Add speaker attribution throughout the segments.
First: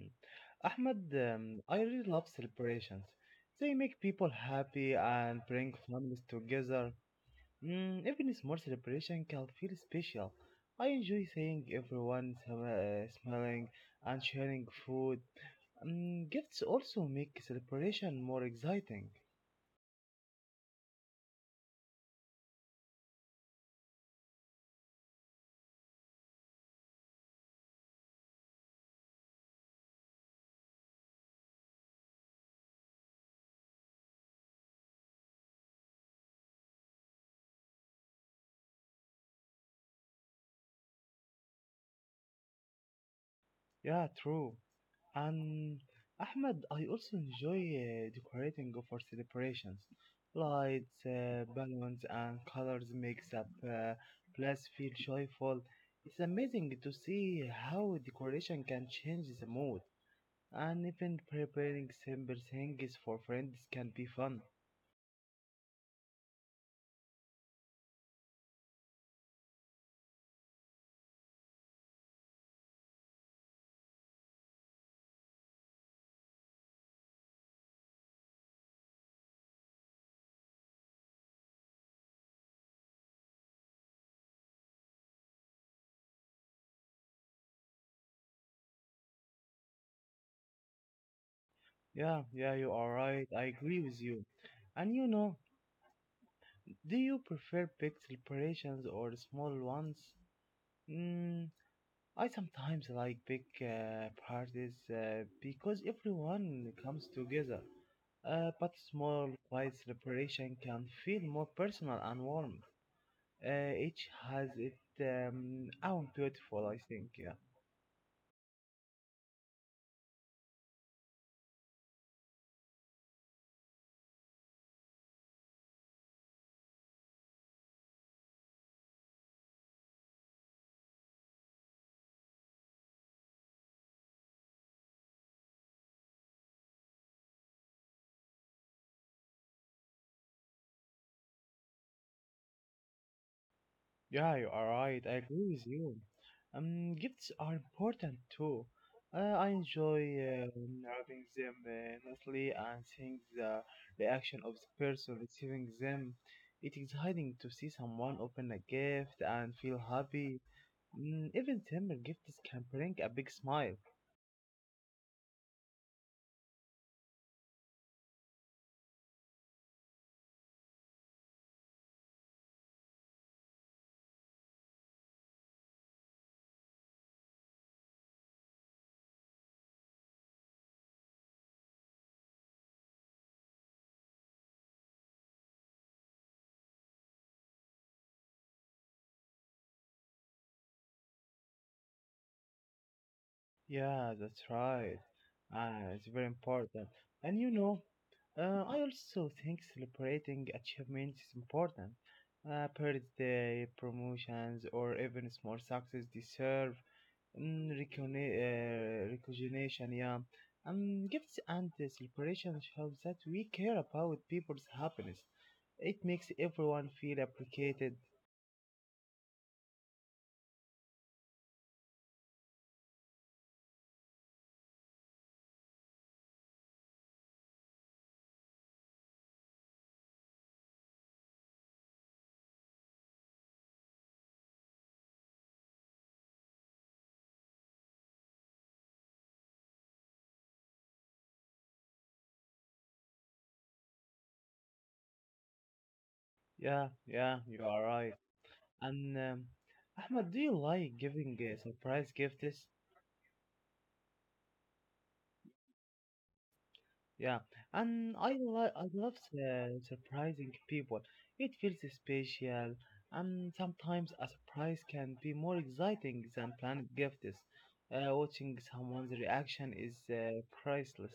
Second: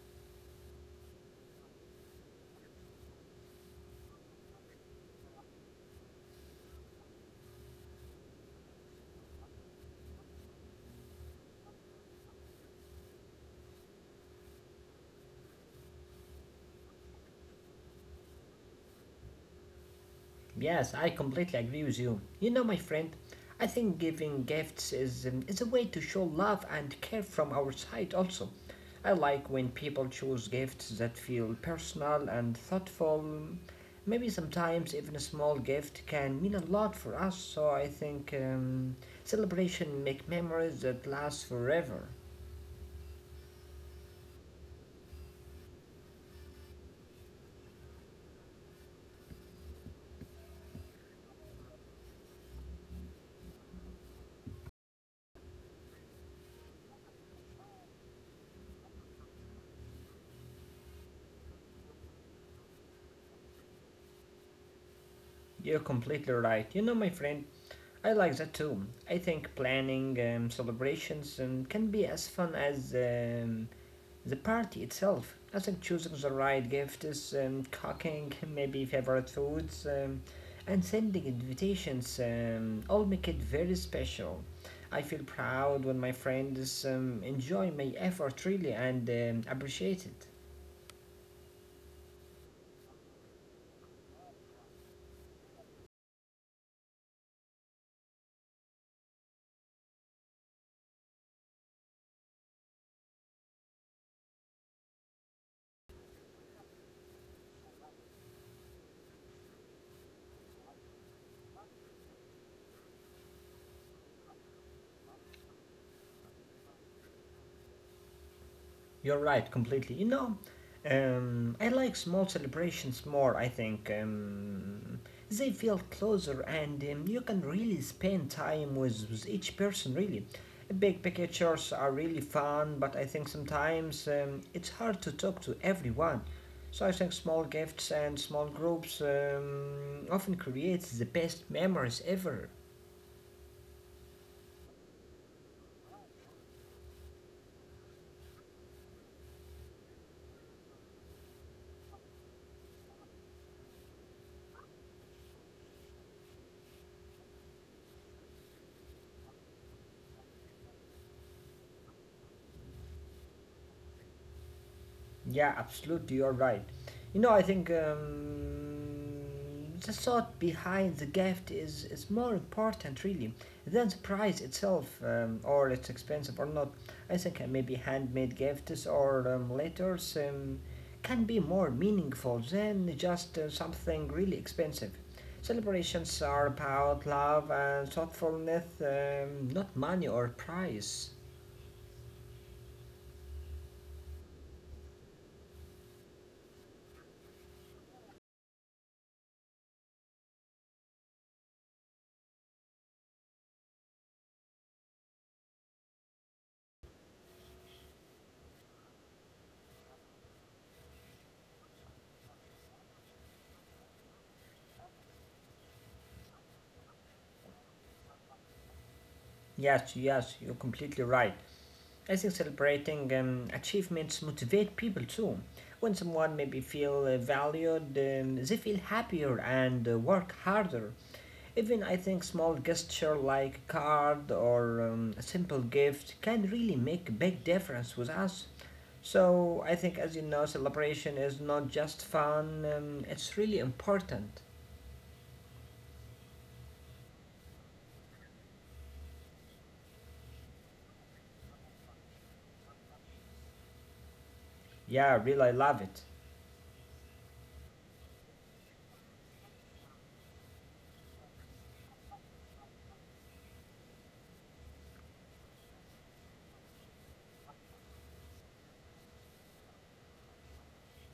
Speaker 1: Mm. Ahmad, I really love celebrations. They make people happy and bring families together. Even a small celebration can feel special. I enjoy seeing everyone smiling and sharing food. Gifts also make celebration more exciting.
Speaker 2: Yes, I completely agree with you. You know, my friend, I think giving gifts is a way to show love and care from our side, also. I like when people choose gifts that feel personal and thoughtful. Maybe sometimes even a small gift can mean a lot for us, so I think celebration make memories that last forever.
Speaker 1: Yeah, true. And Ahmed, I also enjoy decorating for celebrations. Lights, balloons, and colors makes up place feel joyful. It's amazing to see how decoration can change the mood. And even preparing simple things for friends can be fun.
Speaker 2: You're completely right. You know, my friend, I like that too. I think planning celebrations can be as fun as the party itself. I think choosing the right gifts, cooking maybe favorite foods, and sending invitations all make it very special. I feel proud when my friends enjoy my effort really and appreciate it.
Speaker 1: Yeah, yeah, you are right. I agree with you. And you know, do you prefer big celebrations or small ones? Hmm, I sometimes like big parties because everyone comes together, but small, quiet celebration can feel more personal and warm. Each has its own beautiful, I think. Yeah.
Speaker 2: You're right, completely. You know, I like small celebrations more, I think. They feel closer and you can really spend time with each person, really. Big pictures are really fun, but I think sometimes it's hard to talk to everyone. So I think small gifts and small groups often creates the best memories ever.
Speaker 1: Yeah, you are right. I agree with you. Gifts are important too. I enjoy wrapping them nicely and seeing the reaction of the person receiving them. It is exciting to see someone open a gift and feel happy. Even simple gifts can bring a big smile.
Speaker 2: Yeah, absolutely, you're right. You know, I think the thought behind the gift is more important, really, than the price itself, or it's expensive or not. I think maybe handmade gifts or letters can be more meaningful than just something really expensive. Celebrations are about love and thoughtfulness, not money or price.
Speaker 1: Yeah, that's right. Ah, it's very important. And you know, I also think celebrating achievements is important. Birthday, promotions, or even small success deserve recognition. Yeah, gifts and celebration shows that we care about people's happiness. It makes everyone feel appreciated.
Speaker 2: Yes, yes, you're completely right. I think celebrating achievements motivate people too. When someone maybe feel valued, they feel happier and work harder. Even I think small gesture like a card or a simple gift can really make a big difference with us. So I think, as you know, celebration is not just fun; it's really important.
Speaker 1: Yeah, yeah, you are right. And Ahmed, do you like giving surprise gifts?
Speaker 2: Yeah, really, I love it.
Speaker 1: Yeah, and I love surprising people. It feels special, and sometimes a surprise can be more exciting than planned gifts. Watching someone's reaction is priceless.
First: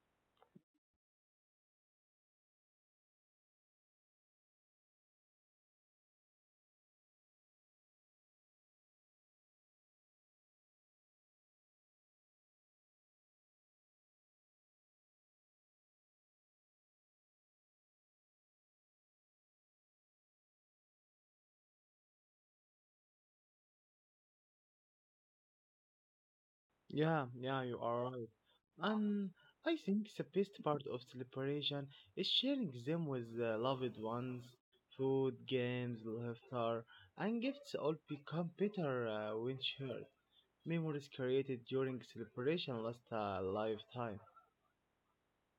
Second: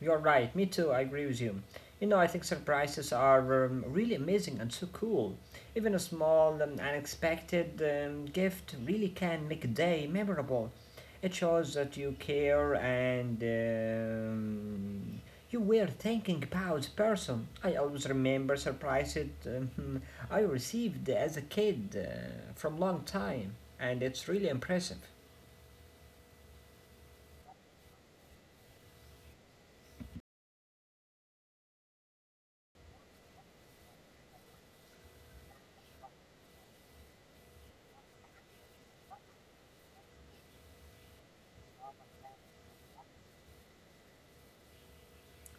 Speaker 2: You're right. Me too. I agree with you. You know, I think surprises are really amazing and so cool. Even a small, unexpected gift really can make a day memorable. It shows that you care and you were thinking about the person. I always remember surprises I received as a kid from long time, and it's really impressive.
Speaker 1: Yeah, yeah, you are right. And I think the best part of celebration is sharing them with the loved ones. Food, games, laughter, and gifts all become better when shared. Memories created during celebration last a lifetime.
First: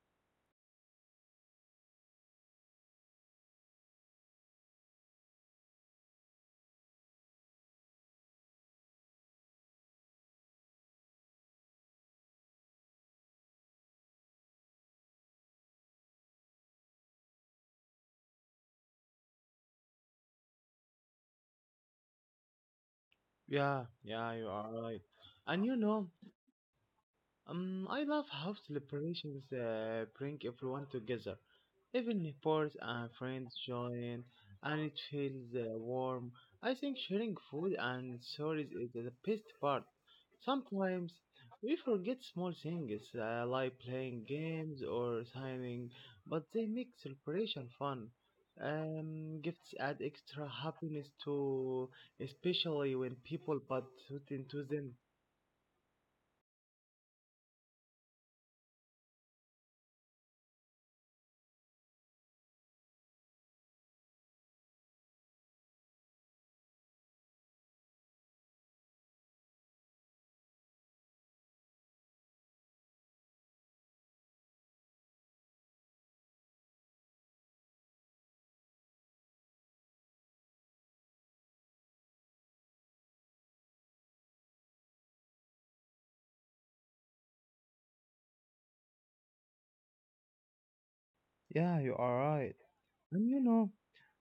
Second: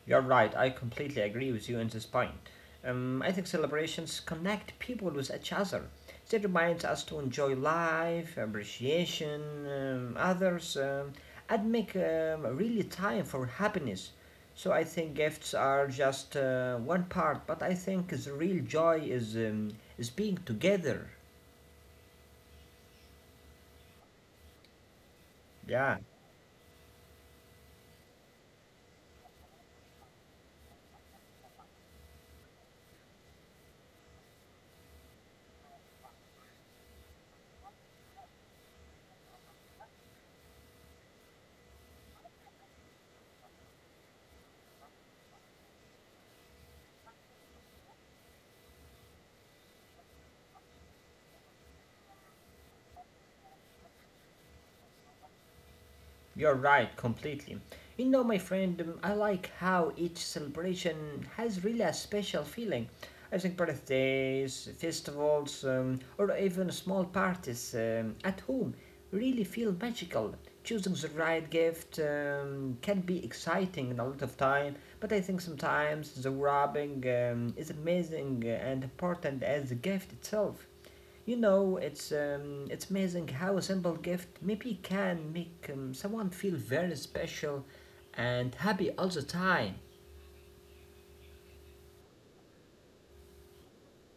Speaker 2: You're right, I completely agree with you on this point. I think celebrations connect people with each other. They remind us to enjoy life, appreciation, others, and make really time for happiness. So I think gifts are just one part, but I think the real joy is being together.
Speaker 1: Yeah, yeah, you are right. And you
Speaker 2: Yeah.
Speaker 1: know, I love how celebrations bring everyone together. Even neighbors and friends join, and it feels warm. I think sharing food and stories is the best part. Sometimes we forget small things like playing games or signing, but they make celebration fun. Gifts add extra happiness to, especially when people put thought into them.
Speaker 2: You're right, completely. You know, my friend, I like how each celebration has really a special feeling. I think birthdays, festivals, or even small parties at home really feel magical. Choosing the right gift can be exciting and a lot of time, but I think sometimes the wrapping is amazing and important as the gift itself. You know, it's amazing how a simple gift maybe can make someone feel very special and happy all the time.
Speaker 1: Yeah, you are right. And you know,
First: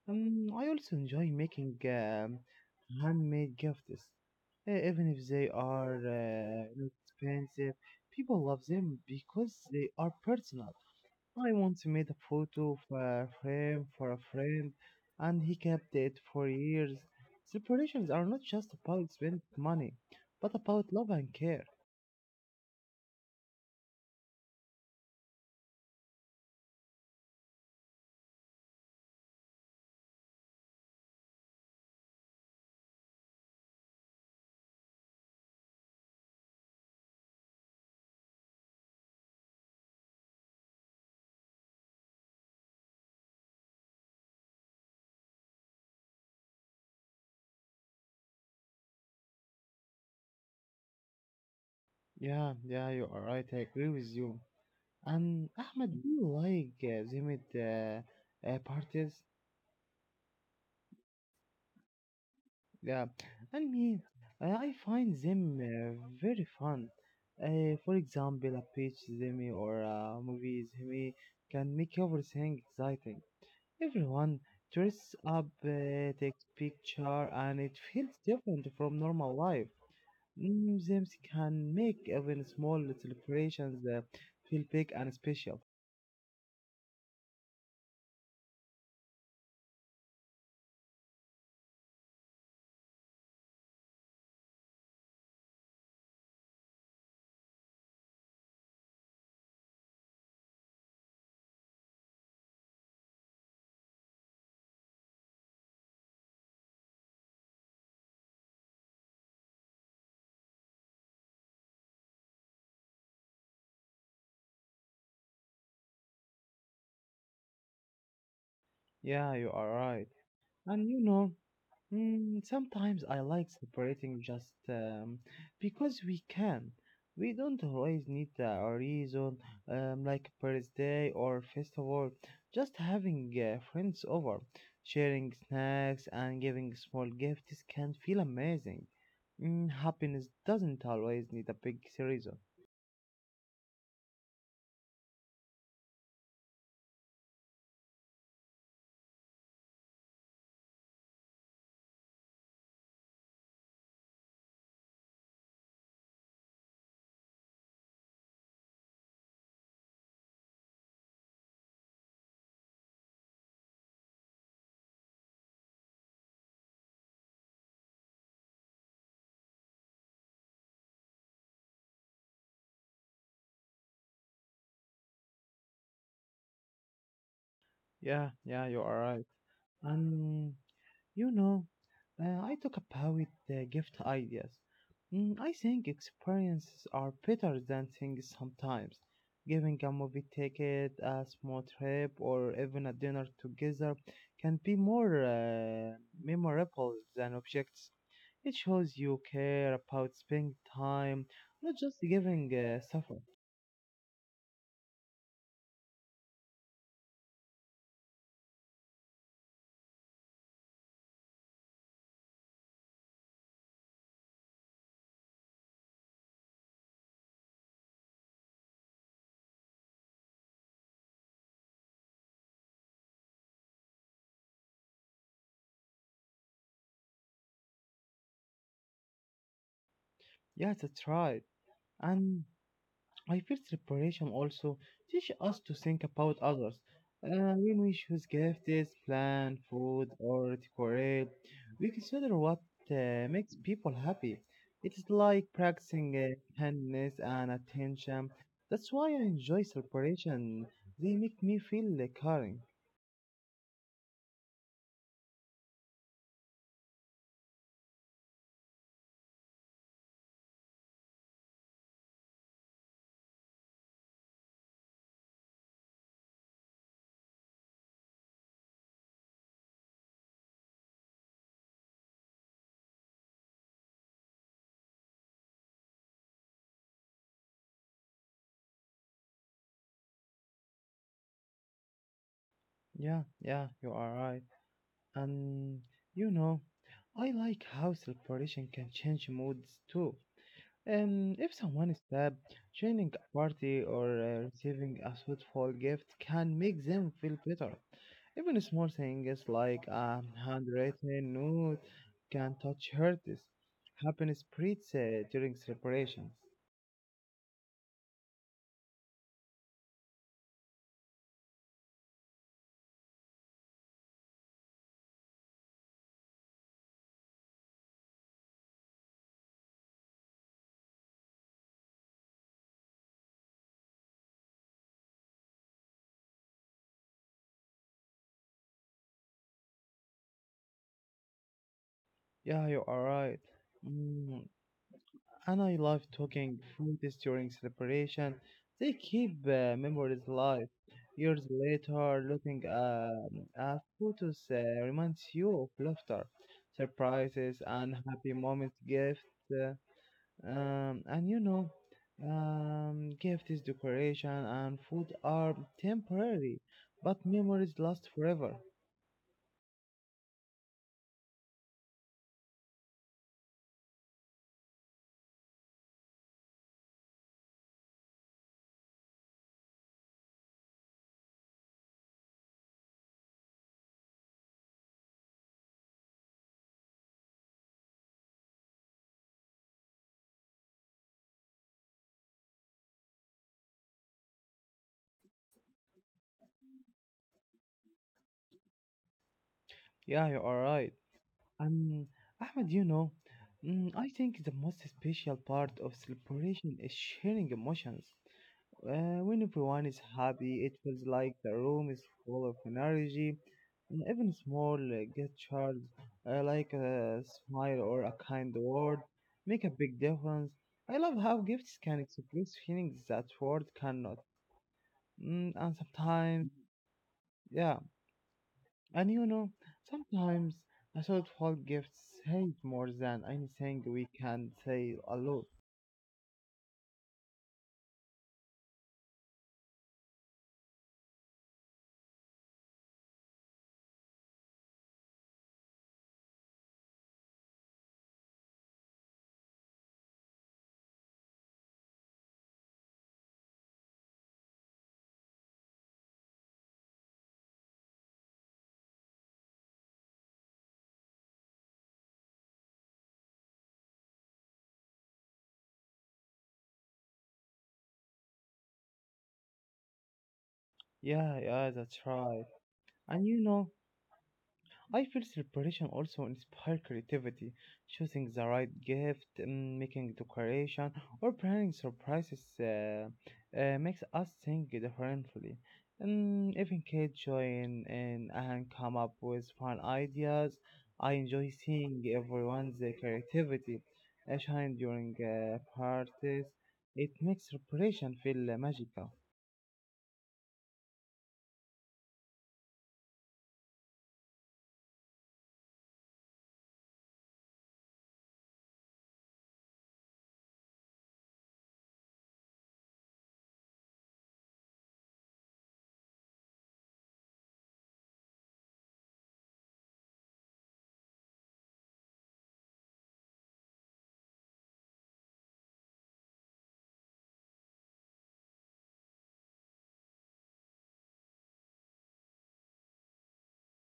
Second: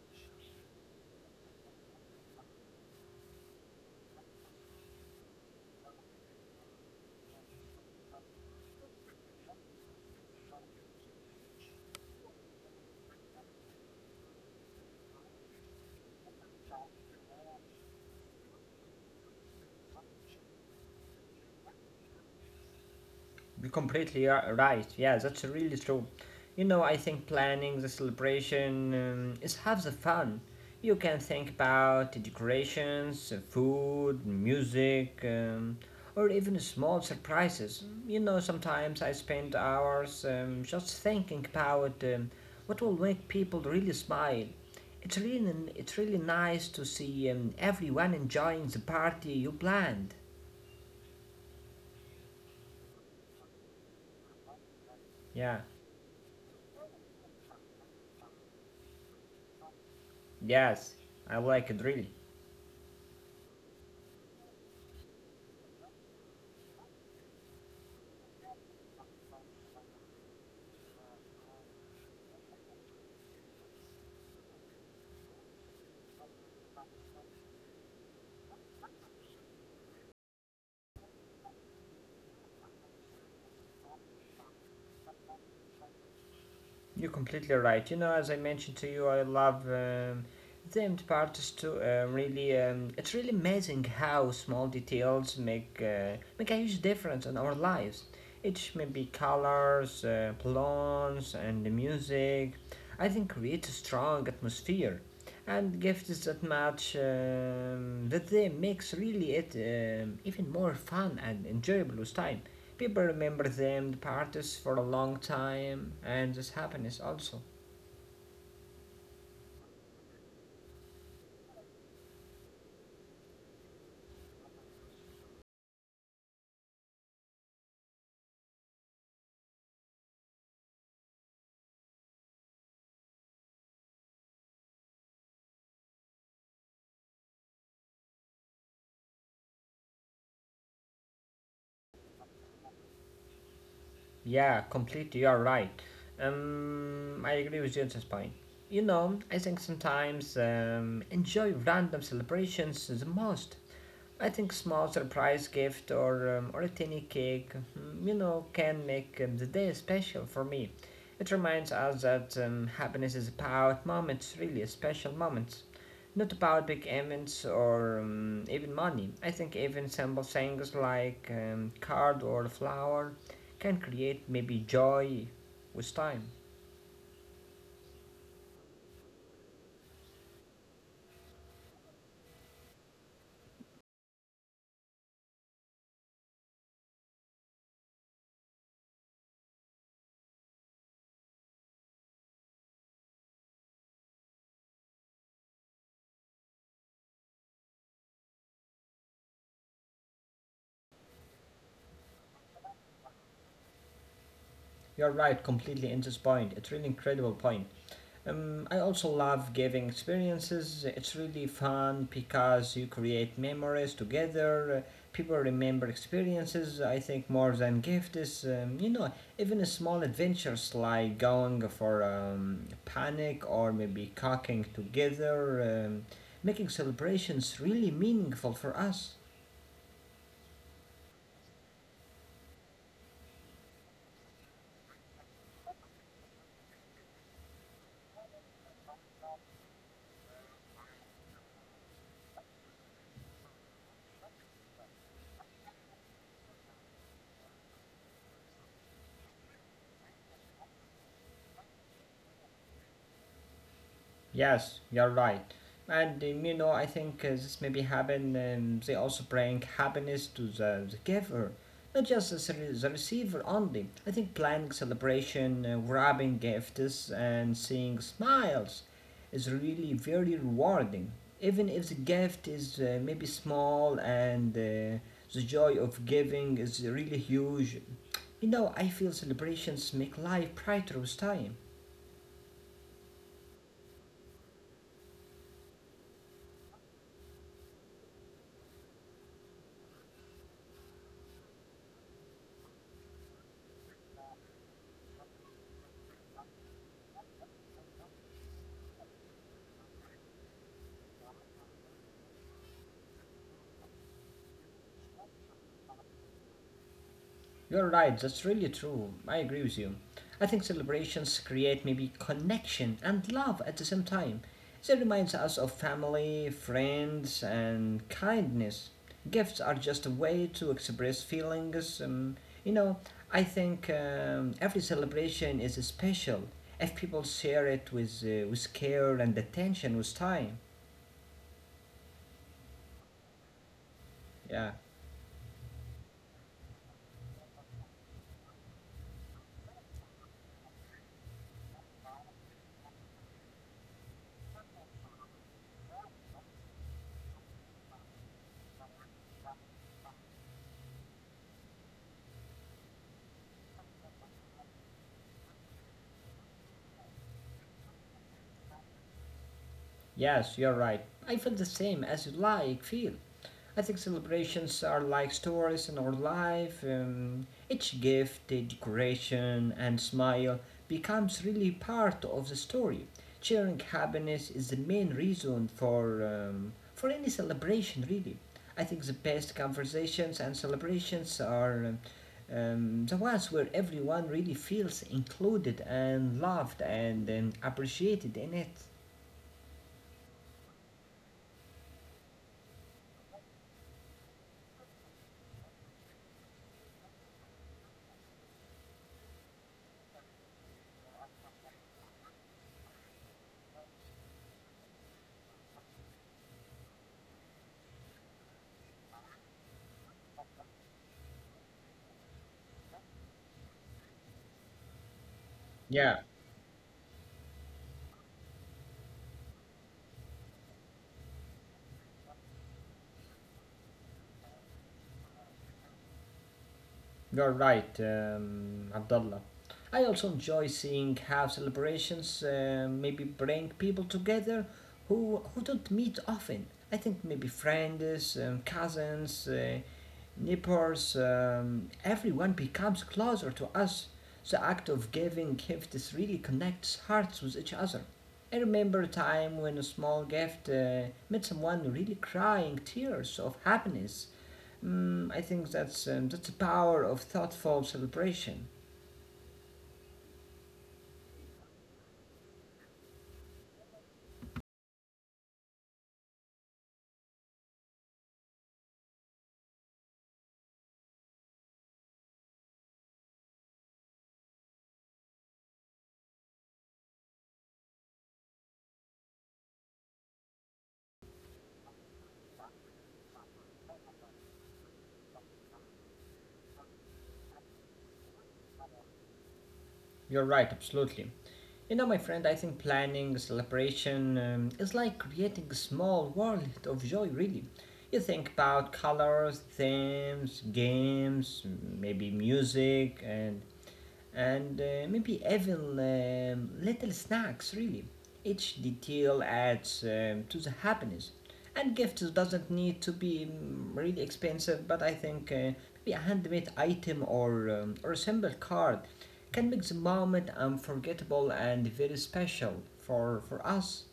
Speaker 1: I also enjoy making handmade gifts, even if they are expensive. People love them because they are personal. I once made a photo of a frame for a friend, and he kept it for years. Celebrations are not just about spending money, but about love and care.
Speaker 2: You're completely right. Yeah, that's really true. You know, I think planning the celebration is half the fun. You can think about the decorations, food, music, or even small surprises. You know, sometimes I spend hours just thinking about what will make people really smile. It's really nice to see everyone enjoying the party you planned.
Speaker 1: Yeah, yeah, you are right. I agree with you. And
Speaker 2: Yeah.
Speaker 1: Ahmed, do you like Zimit parties?
Speaker 2: Yes, I like it really.
Speaker 1: Yeah, I mean, I find them very fun. For example, a pitch Zimmy or a movie Zimmy can make everything exciting. Everyone dress up, takes picture, and it feels different from normal life. Zims can make even small celebrations feel big and special.
Speaker 2: You're completely right. You know, as I mentioned to you, I love the empty part is too really. It's really amazing how small details make a huge difference in our lives. Each maybe colors, plants, and the music. I think creates a strong atmosphere, and gifts that match that they makes really it even more fun and enjoyable with time. People remember them the parties for a long time, and this happiness also.
Speaker 1: Yeah, you are right. And you know, sometimes I like celebrating just because we can. We don't always need a reason, like birthday or festival. Just having friends over, sharing snacks, and giving small gifts can feel amazing. Happiness doesn't always need a big reason.
Speaker 2: Yeah, completely. You're right. I agree with James's point. You know, I think sometimes enjoy random celebrations the most. I think small surprise gift or or a tiny cake, mm, you know, can make the day special for me. It reminds us that happiness is about moments, really special moments, not about big events or even money. I think even simple things like card or flower can create maybe joy with time.
Speaker 1: Yeah, yeah, you are right. And you know, I talk about the gift ideas. I think experiences are better than things sometimes. Giving a movie ticket, a small trip, or even a dinner together can be more memorable than objects. It shows you care about spending time, not just giving suffer.
Speaker 2: You're right, completely in this point. It's really incredible point. I also love giving experiences. It's really fun because you create memories together. People remember experiences, I think, more than gifts. You know, even small adventures like going for panic or maybe cooking together, making celebrations really meaningful for us.
Speaker 1: Yes, that's right. And I feel separation also teach us to think about others. When we choose gifts, plan, food, or decorate, we consider what makes people happy. It is like practicing kindness and attention. That's why I enjoy separation. They make me feel caring.
Speaker 2: Yes, you're right. And you know, I think this maybe happen. They also bring happiness to the giver, not just the receiver only. I think planning celebration, grabbing gifts, and seeing smiles is really very rewarding. Even if the gift is maybe small and the joy of giving is really huge. You know, I feel celebrations make life brighter with time.
Speaker 1: Yeah, yeah, you are right. And you know, I like how separation can change moods too. If someone is stabbed, joining a party or receiving a suitable gift can make them feel better. Even small things like a handwritten note can touch hurts. Happiness spreads during celebrations.
Speaker 2: You're right, that's really true. I agree with you. I think celebrations create maybe connection and love at the same time. They reminds us of family, friends, and kindness. Gifts are just a way to express feelings. You know, I think every celebration is special if people share it with care and attention with time.
Speaker 1: Yeah, you are right. Mm,
Speaker 2: Yeah,
Speaker 1: and I love talking foodies during celebration. They keep memories alive. Years later, looking at photos reminds you of laughter, surprises, and happy moments. Uh, and you know, gift is decoration, and food are temporary, but memories last forever.
Speaker 2: yes, you're right. I feel the same as you like, feel. I think celebrations are like stories in our life. Each gift, decoration, and smile becomes really part of the story. Sharing happiness is the main reason for any celebration, really. I think the best conversations and celebrations are the ones where everyone really feels included and loved and appreciated in it.
Speaker 1: Yeah, you are right. Um, Ahmed, you know, I think the most special part of celebration is sharing emotions. When everyone is happy, it feels like the room is full of energy. And even small gestures, like a smile or a kind word, make a big difference. I love how gifts can express feelings that words cannot. And
Speaker 2: Yeah.
Speaker 1: sometimes, yeah. And you know, sometimes a thoughtful gift says more than anything we can say alone.
Speaker 2: You're right, Abdullah. I also enjoy seeing how celebrations maybe bring people together who don't meet often. I think maybe friends, cousins, neighbors, everyone becomes closer to us. The act of giving gifts really connects hearts with each other. I remember a time when a small gift made someone really crying tears of happiness. Mm, I think that's the power of thoughtful celebration.
Speaker 1: Yeah, yeah, that's right. And you know, I feel celebration also inspires creativity. Choosing the right gift, making decoration, or planning surprises makes us think differently. And even kids join in and come up with fun ideas. I enjoy seeing everyone's creativity shine during parties. It makes celebration feel magical.
Speaker 2: You're right, absolutely. You know, my friend, I think planning, celebration is like creating a small world of joy, really. You think about colors, themes, games, maybe music, and maybe even little snacks, really. Each detail adds to the happiness. And gifts doesn't need to be mm, really expensive, but I think maybe a handmade item or or a simple card can make the moment unforgettable and very special for us.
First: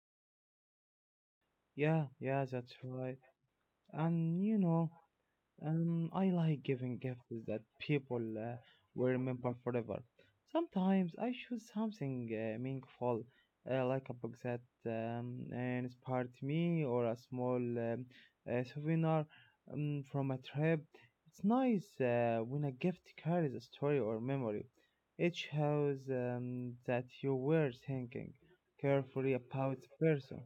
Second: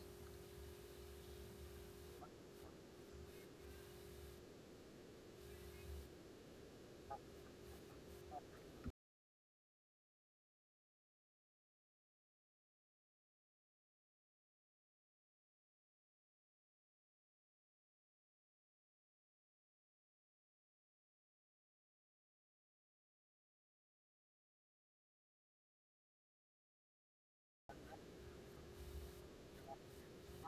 Speaker 1: Yeah, yeah, that's right. And you know, I like giving gifts that people will remember forever. Sometimes I choose something meaningful, like a book that inspired me or a small souvenir from a trip. It's nice when a gift carries a story or memory. It shows that you were thinking carefully about the person.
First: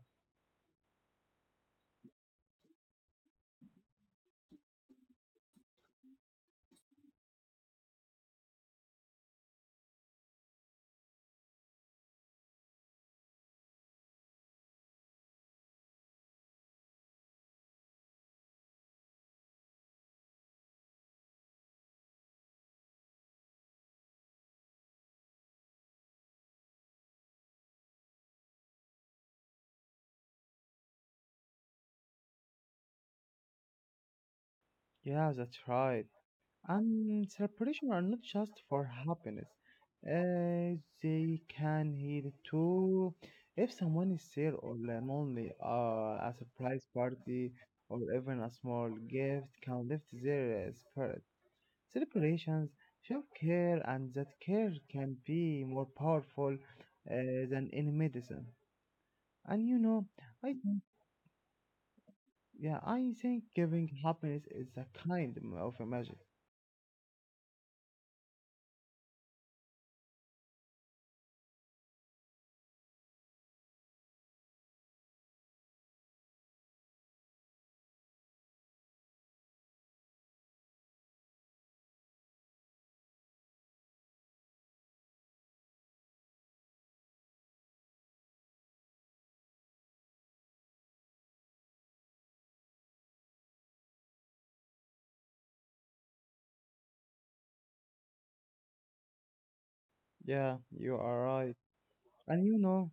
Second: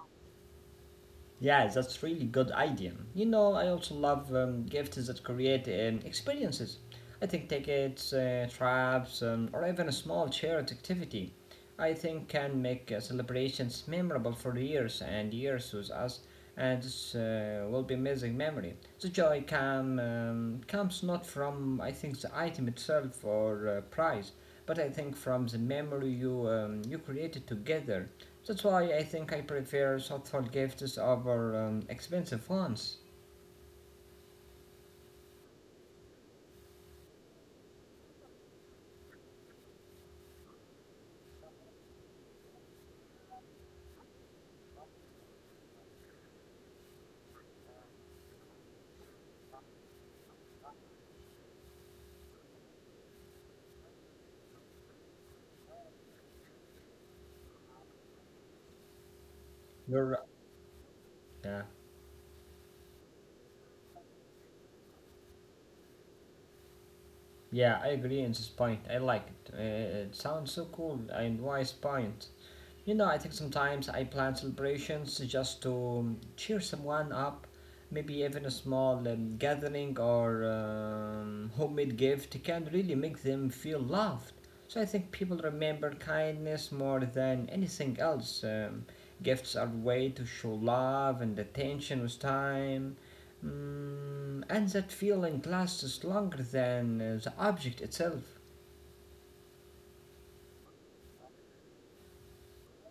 Speaker 2: Yeah, that's really good idea. You know, I also love gifts that create experiences. I think tickets, traps, or even a small charity activity. I think can make celebrations memorable for years and years with us, and this will be amazing memory. The joy comes not from I think the item itself or prize, but I think from the memory you you created together. That's why I think I prefer thoughtful gifts over expensive ones.
Speaker 1: Yeah, that's right. And celebration are not just for happiness. Uh, they can heal too. If someone is sad or lonely, a surprise party or even a small gift can lift their spirit. Celebrations show care, and that care can be more powerful uh, than any medicine. And you know,
Speaker 2: You're right.
Speaker 1: I think,
Speaker 2: Yeah,
Speaker 1: yeah, I think giving happiness is a kind of a magic.
Speaker 2: yeah, I agree on this point. I like it. It sounds so cool and wise point. You know, I think sometimes I plan celebrations just to cheer someone up, maybe even a small gathering or homemade gift can really make them feel loved. So I think people remember kindness more than anything else. Gifts are a way to show love and attention with time. Mm, and that feeling lasts longer than the object itself.
Speaker 1: Yeah, you are right. And you know.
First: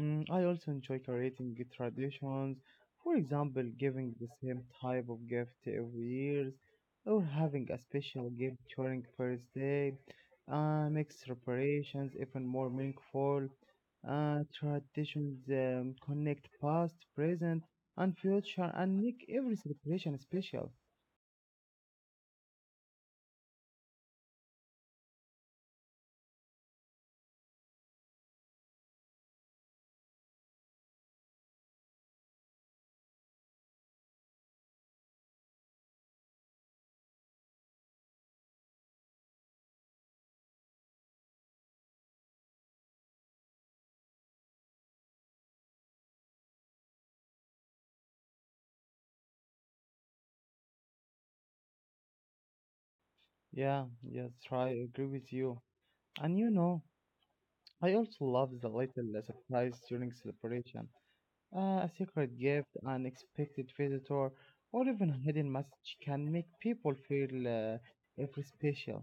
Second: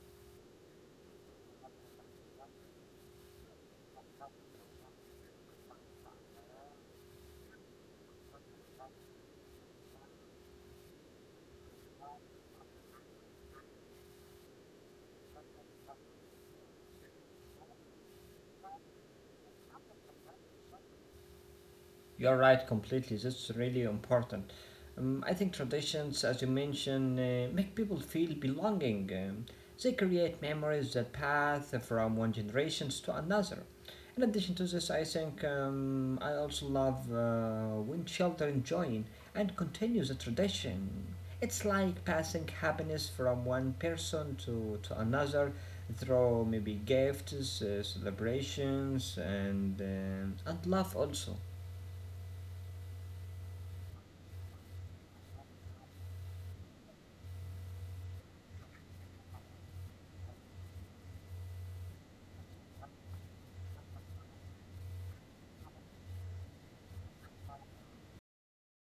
Speaker 1: I also enjoy creating traditions, for example, giving the same type of gift every year, or having a special gift during first day. Makes preparations even more meaningful. Traditions connect past, present, and future, and make every celebration special.
Speaker 2: You're right, completely. That's really important. I think traditions, as you mentioned, make people feel belonging. They create memories that pass from one generations to another. In addition to this, I think I also love when children join and continue the tradition. It's like passing happiness from one person to another through maybe gifts, celebrations, and love also.
Speaker 1: Yeah, yes, right. I agree with you. And you know, I also love the little surprise during celebration. A secret gift, an unexpected visitor, or even a hidden message can make people feel every special.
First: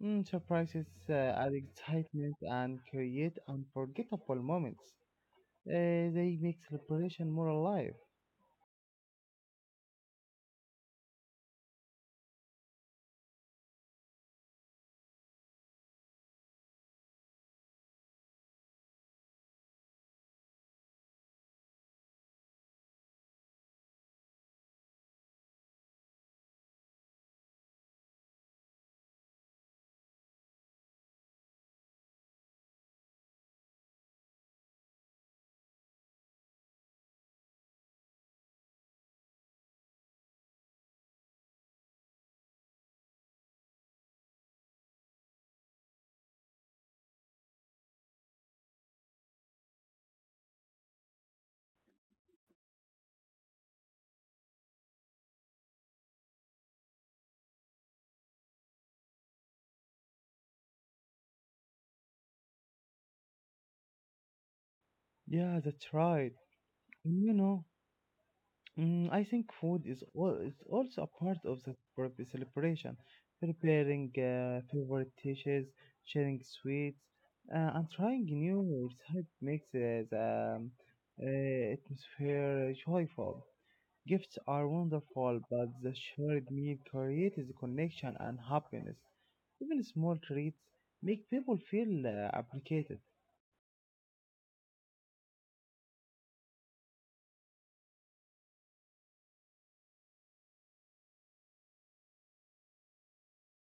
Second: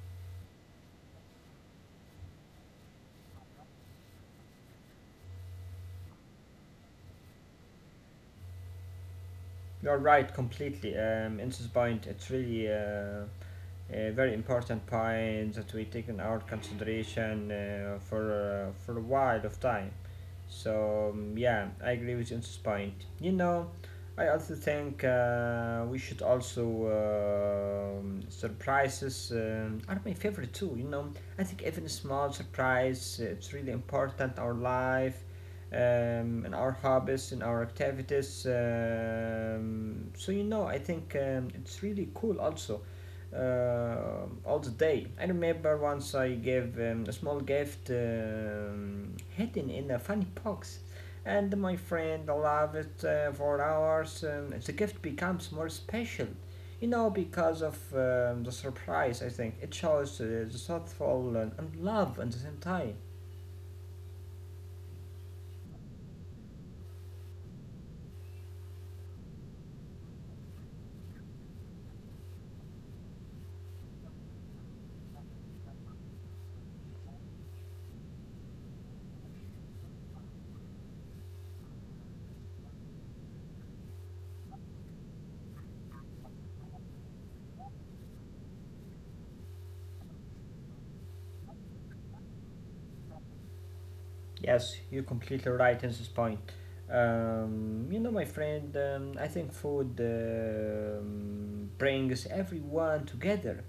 Speaker 1: Surprises add excitement and create unforgettable moments. They make celebration more alive.
Speaker 2: You're right, completely. Intis Bind, it's really a very important point that we take in our consideration for a while of time. So yeah, I agree with you on this point. You know, I also think we should also surprises are my favorite too. You know, I think even a small surprise it's really important in our life, in our hobbies, in our activities. So you know, I think it's really cool also all the day. I remember once I gave a small gift hidden in a funny box, and my friend loved it for hours. The gift becomes more special, you know, because of the surprise. I think it shows the thoughtful and love at the same time.
Speaker 1: Yeah, that's right. And you know, I think food is also a part of the celebration, preparing favorite dishes, sharing sweets, and trying new recipes makes the atmosphere joyful. Gifts are wonderful, but the shared meal creates the connection and happiness. Even small treats make people feel appreciated.
Speaker 2: Yes, you are completely right in this point. You know, my friend, I think food brings everyone together.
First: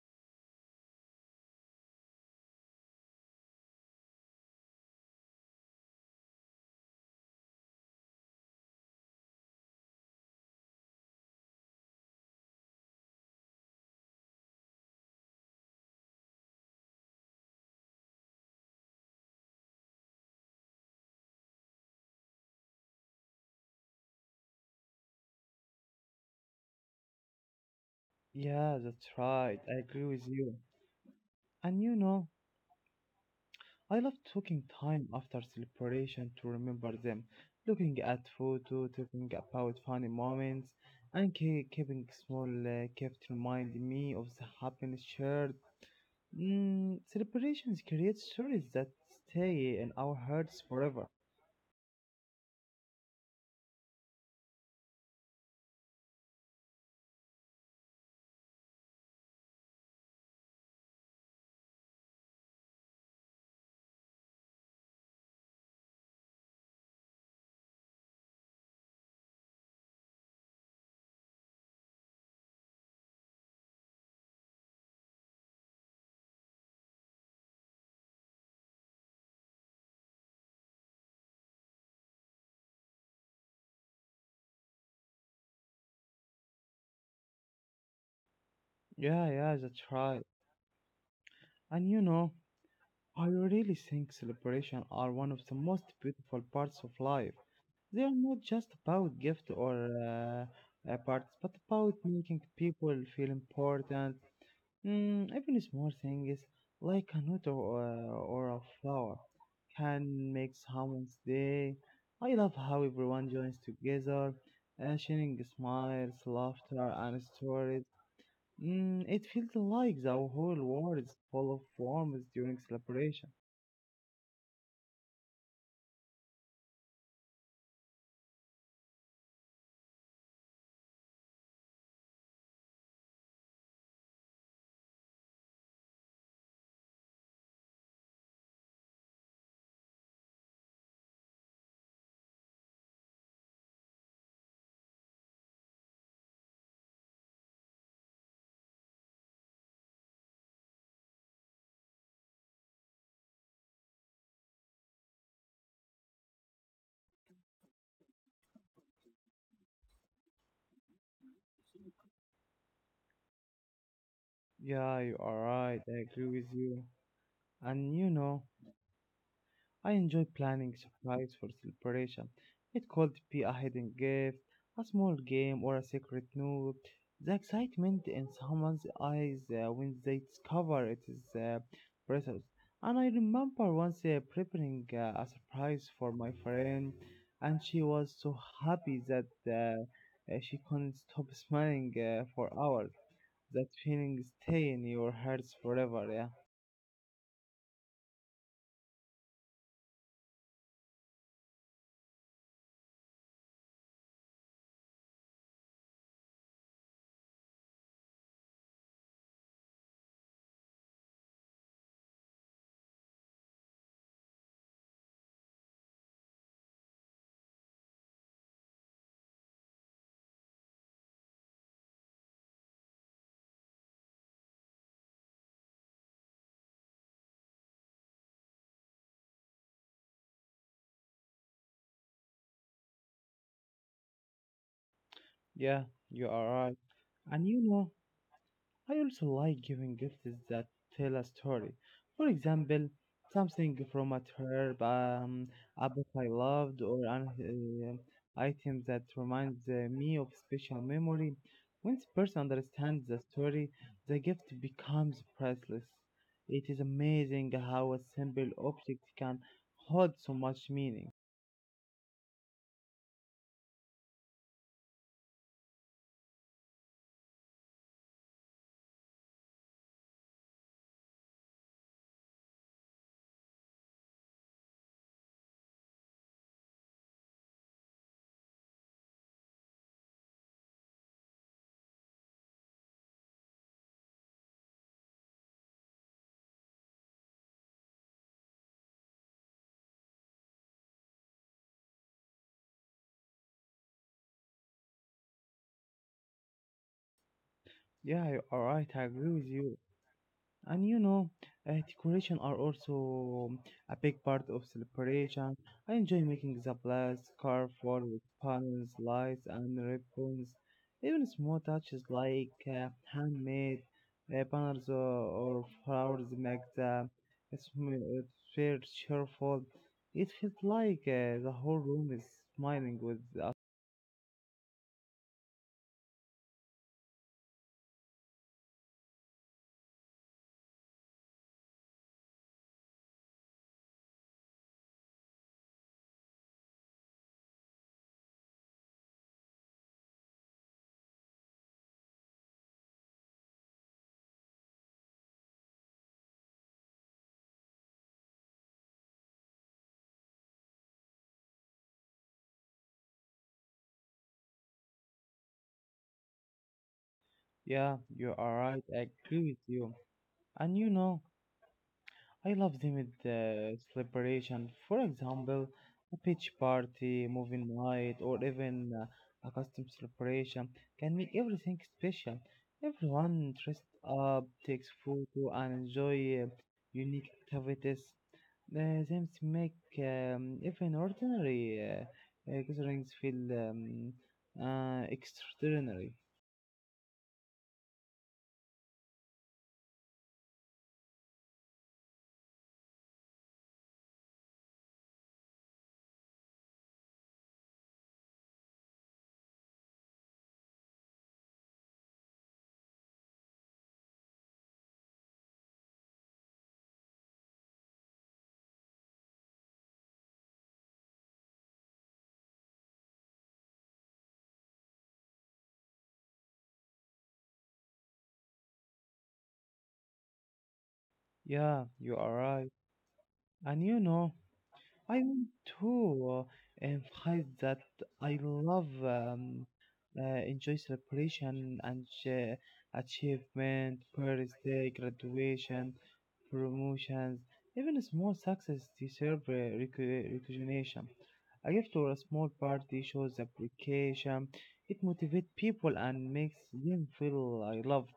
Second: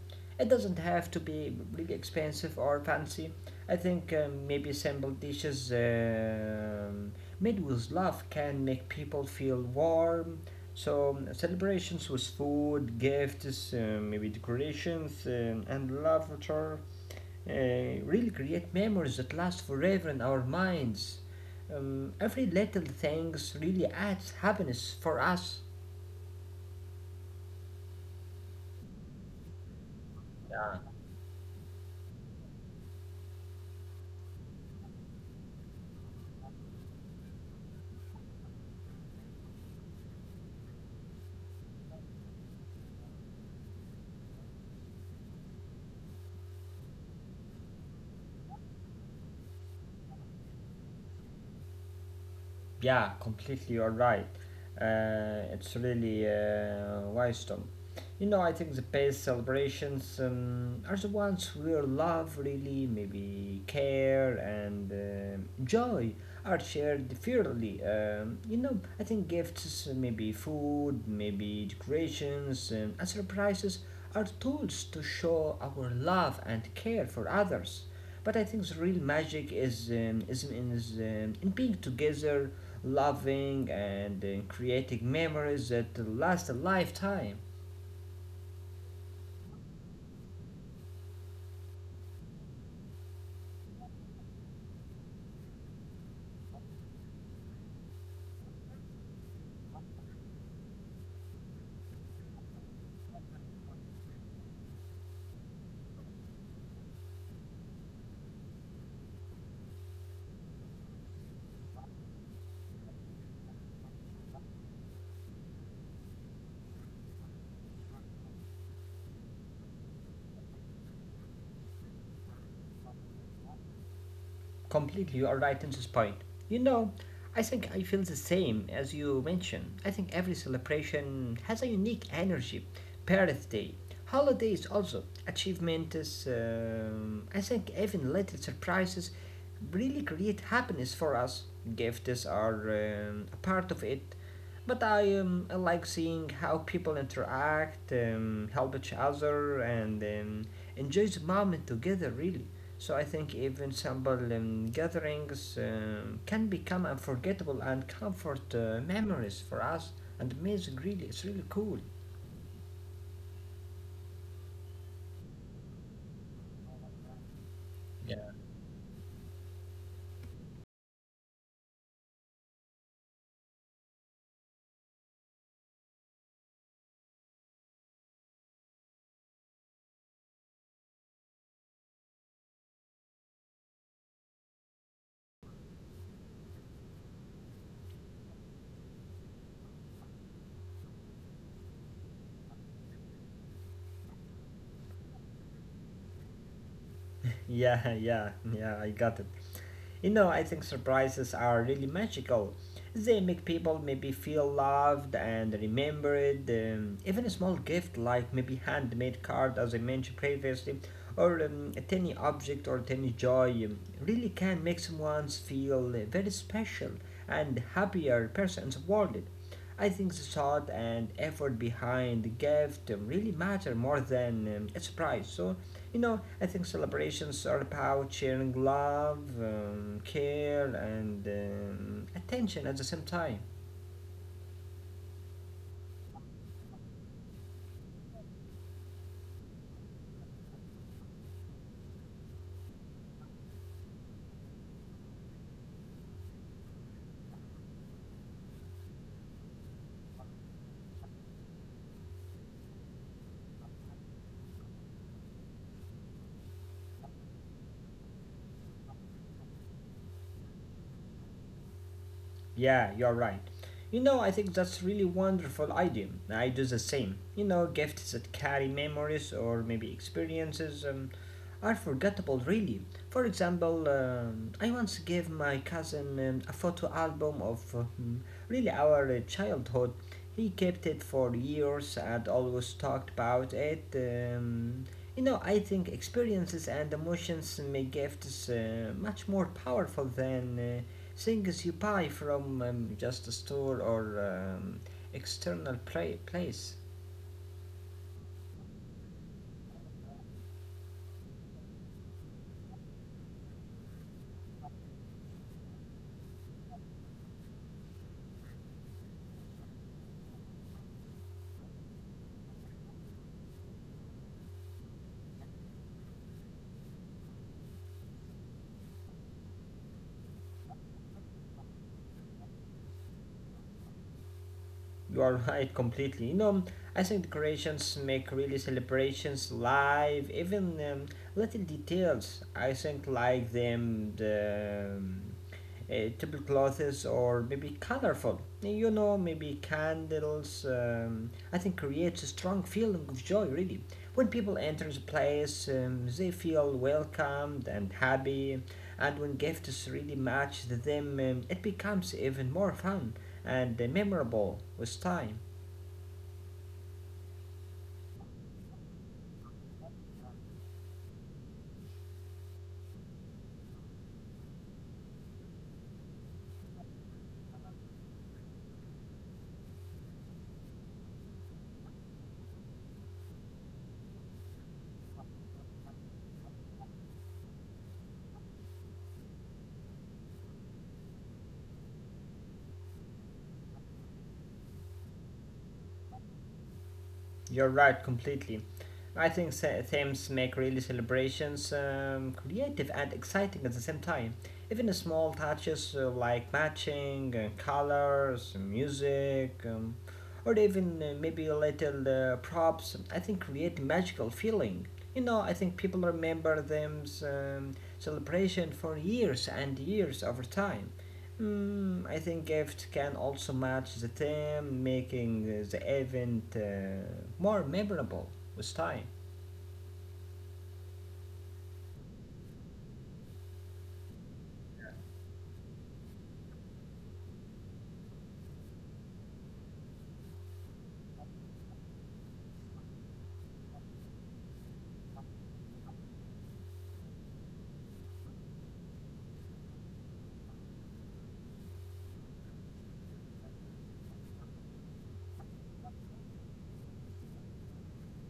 Speaker 2: It doesn't have to be really expensive or fancy. I think maybe simple dishes made with love can make people feel warm. So, celebrations with food, gifts, maybe decorations, and laughter really create memories that last forever in our minds. Every little things really adds happiness for us.
Speaker 1: Yeah, that's right. I agree with you. And you know, I love taking time after celebration to remember them, looking at photo, talking about funny moments, and keeping small kept remind me of the happiness shared. Celebrations create stories that stay in our hearts forever.
Speaker 2: Yeah, completely you're right. It's really wisdom. You know, I think the best celebrations are the ones where love, really, maybe care and joy are shared fairly. You know, I think gifts, maybe food, maybe decorations, and surprises are tools to show our love and care for others. But I think the real magic is in being together, loving, and creating memories that last a lifetime.
Speaker 1: Yeah, yeah, that's right. And you know, I really think celebration are one of the most beautiful parts of life. They are not just about gift or parts, but about making people feel important. Even small things like a note or a flower can make someone's day. I love how everyone joins together, sharing smiles, laughter, and stories. It feels like the whole world is full of warmth during celebration.
Speaker 2: Completely, you are right in this point. You know, I think I feel the same as you mentioned. I think every celebration has a unique energy. Birthday, holidays, also achievements. I think even little surprises really create happiness for us. Gifts are a part of it. But I like seeing how people interact, help each other, and enjoy the moment together, really. So I think even simple gatherings can become unforgettable and comfort memories for us. And amazing, really, it's really cool.
Speaker 1: Yeah, you are right. I agree with you. And you
Speaker 2: Yeah.
Speaker 1: know, I enjoy planning surprise for celebration. It could be a hidden gift, a small game, or a secret note. The excitement in someone's eyes when they discover it is priceless. And I remember once preparing a surprise for my friend, and she was so happy that she couldn't stop smiling for hours. That feeling stay in your hearts forever. Yeah,
Speaker 2: Yeah, yeah, yeah. I got it. You know, I think surprises are really magical. They make people maybe feel loved and remembered. Even a small gift like maybe handmade card, as I mentioned previously, or a tiny object or tiny joy, really can make someone feel very special and happier person in the world. I think the thought and effort behind the gift really matter more than a surprise. So you know, I think celebrations are about sharing love, care, and attention at the same time.
Speaker 1: yeah, you are right. And you know, I also like giving gifts that tell a story. For example, something from a trip, a book I loved, or an item that reminds me of special memory. When the person understands the story, the gift becomes priceless. It is amazing how a simple object can hold so much meaning.
Speaker 2: Yeah, you're right. You know, I think that's really wonderful idea. I do the same. You know, gifts that carry memories or maybe experiences are forgettable, really. For example, I once gave my cousin a photo album of really our childhood. He kept it for years and always talked about it. You know, I think experiences and emotions make gifts much more powerful than things you buy from just a store or external place.
Speaker 1: Yeah, you are right. I agree with you. And you know, decoration are also a big part of celebration. I enjoy making the blast scarf wall with panels, lights, and ribbons. Even small touches like handmade banners or flowers make the atmosphere cheerful. It feels like the whole room is smiling with us.
Speaker 2: You are right completely. You know, I think decorations make really celebrations live, even little details. I think like them the tablecloths or maybe colorful. You know, maybe candles. I think creates a strong feeling of joy. Really, when people enter the place, they feel welcomed and happy. And when gifts really match them, it becomes even more fun and the memorable with time.
Speaker 1: Yeah, you are right. I agree with you. And you know. I love them with celebration. For example, a pitch party, moving night, or even a custom celebration can make everything special. Everyone dressed up, takes photo, and enjoy unique activities. Them make even ordinary gatherings feel extraordinary.
Speaker 2: You're right completely. I think themes make really celebrations creative and exciting at the same time. Even small touches like matching, colors, music, or even maybe a little props, I think create magical feeling. You know, I think people remember them celebration for years and years over time. Mm, I think gift can also match the theme, making the event more memorable was time.
Speaker 1: Yeah, you are right. And you know. I want to emphasize that I love uh, enjoy celebration and achievement, birthday, graduation, promotions, even small success deserve recognition. A gift or a small party shows appreciation. It motivates people and makes them feel I love.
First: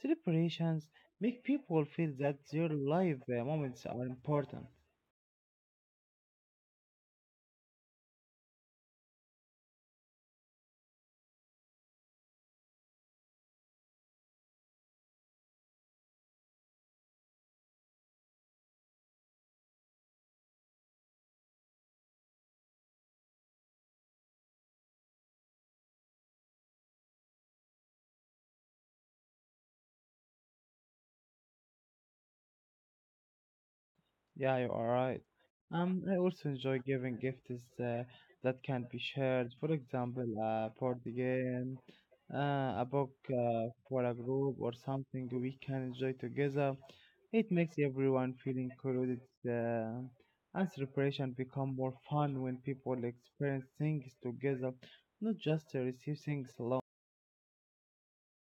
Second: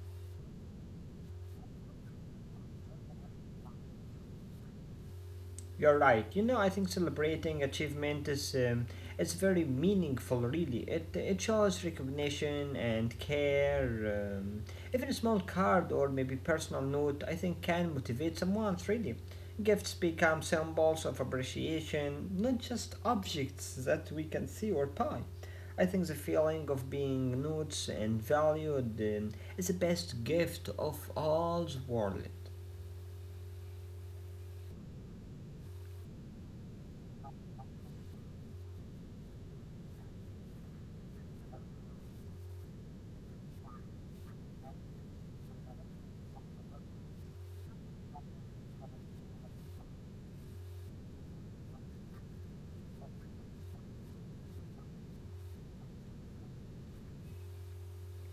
Speaker 1: Celebrations make people feel that their life moments are important.
Speaker 2: You're right. You know, I think celebrating achievement is it's very meaningful. Really, it shows recognition and care. Even a small card or maybe personal note, I think, can motivate someone. Really, gifts become symbols of appreciation, not just objects that we can see or buy. I think the feeling of being noticed and valued is the best gift of all the world.
Speaker 1: Yeah, you are right. I also enjoy giving gifts uh, that can be shared. For example, a board game, a book for a group, or something we can enjoy together. It makes everyone feel included, uh, and celebration become more fun when people experience things together, not just receive things alone.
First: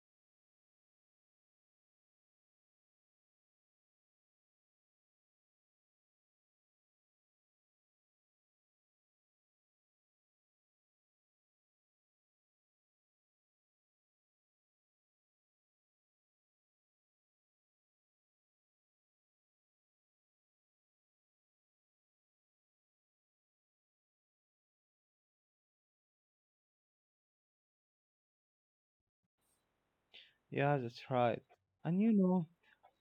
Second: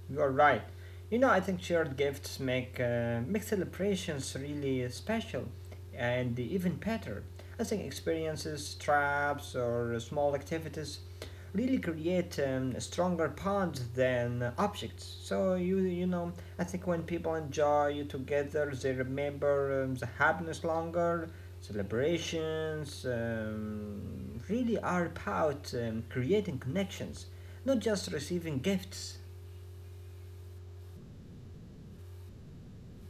Speaker 2: You're right. You know, I think shared gifts make celebrations really special and even better. I think experiences, traps, or small activities really create stronger bonds than objects. So you know, I think when people enjoy together, they remember the happiness longer. Celebrations really are about creating connections, not just receiving gifts.
Speaker 1: Yeah, that's right. And you know,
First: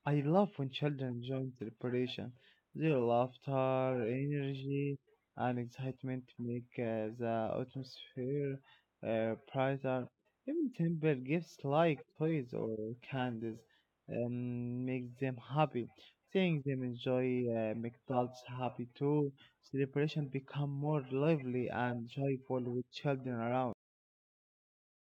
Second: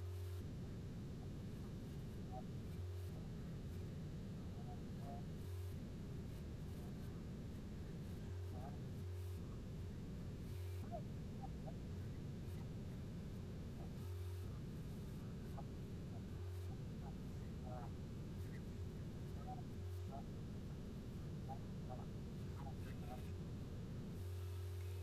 Speaker 1: I love when children join the preparation. Their laughter, energy, and excitement make the atmosphere brighter. Even simple gifts like toys or candies make them happy. Seeing them enjoy make adults happy too. Celebration become more lively and joyful with children around.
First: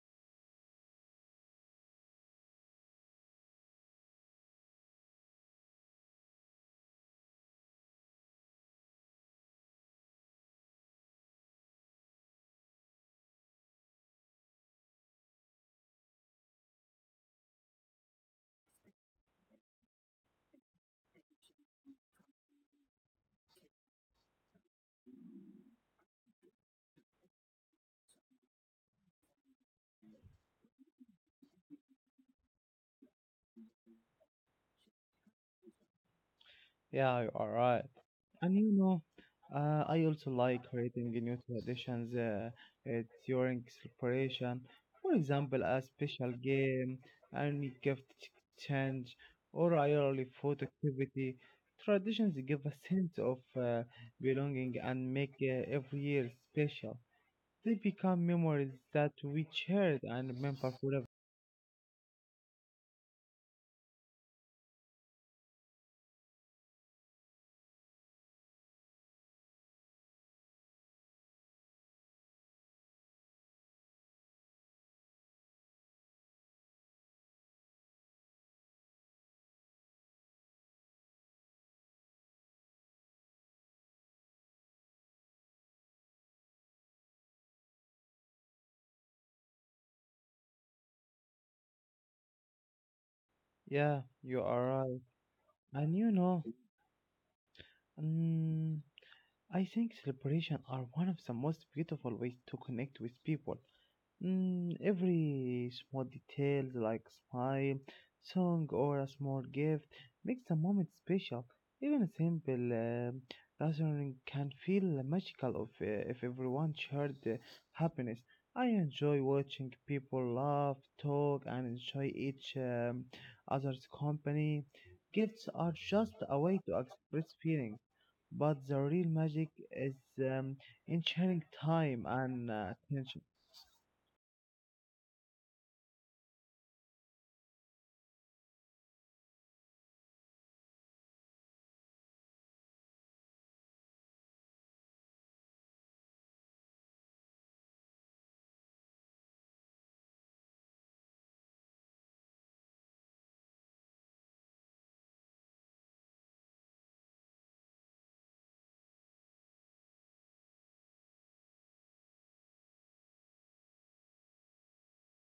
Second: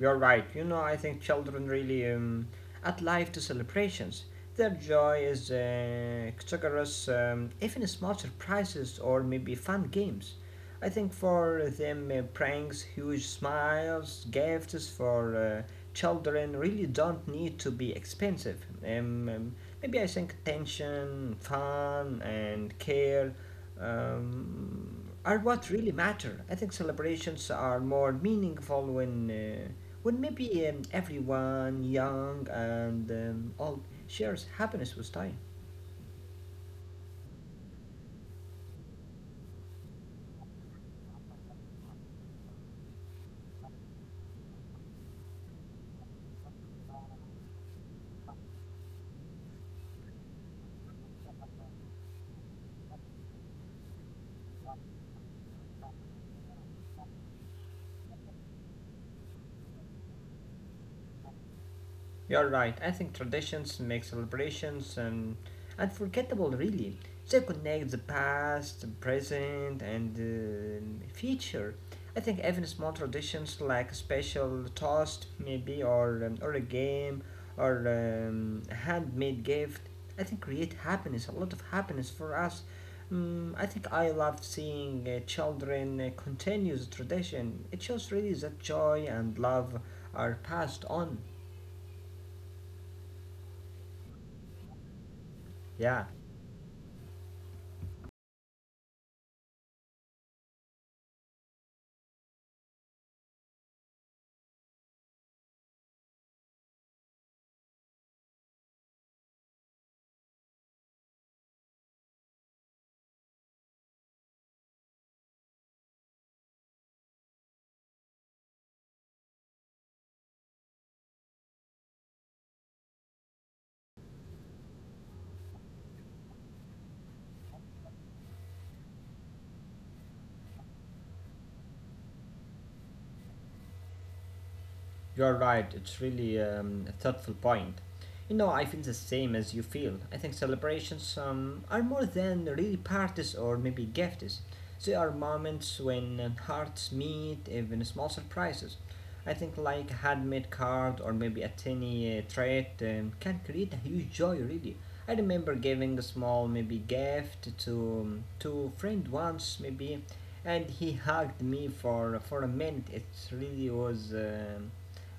Speaker 2: You're right, you know, I think children really add life to celebrations. Their joy is exuberance, even small surprises or maybe fun games. I think for them, pranks, huge smiles, gifts for children really don't need to be expensive. Maybe I think attention, fun, and care are what really matter. I think celebrations are more meaningful when maybe everyone, young and old, shares happiness with time.
Speaker 1: Yeah, you are right. And you know, I also like creating new traditions during celebration. For example, a special game, any gift exchange, or a yearly food activity. Traditions give a sense of belonging and make every year special. They become memories that we cherish and remember forever.
Speaker 2: You're right. I think traditions make celebrations unforgettable, really. They connect the past, the present, and the future. I think even small traditions like a special toast, maybe, or a game, or a handmade gift, I think create happiness, a lot of happiness for us. Mm, I think I love seeing children continue the tradition. It shows really that joy and love are passed on.
Speaker 1: Yeah, you are right. And you
Speaker 2: Yeah.
Speaker 1: know, mm I think celebrations are one of the most beautiful ways to connect with people. Mm, every small detail, like smile, song, or a small gift, makes the moment special. Even a simple gathering can feel magical if everyone shared the happiness. I enjoy watching people laugh, talk, and enjoy each other's company. Gifts are just a way to express feelings, but the real magic is um, in sharing time and attention.
Speaker 2: You're right, it's really a thoughtful point. You know, I feel the same as you feel. I think celebrations are more than really parties or maybe gifts. They are moments when hearts meet, even small surprises. I think like a handmade card or maybe a tiny trait can create a huge joy really. I remember giving a small maybe gift to friend once maybe, and he hugged me for a minute. It really was um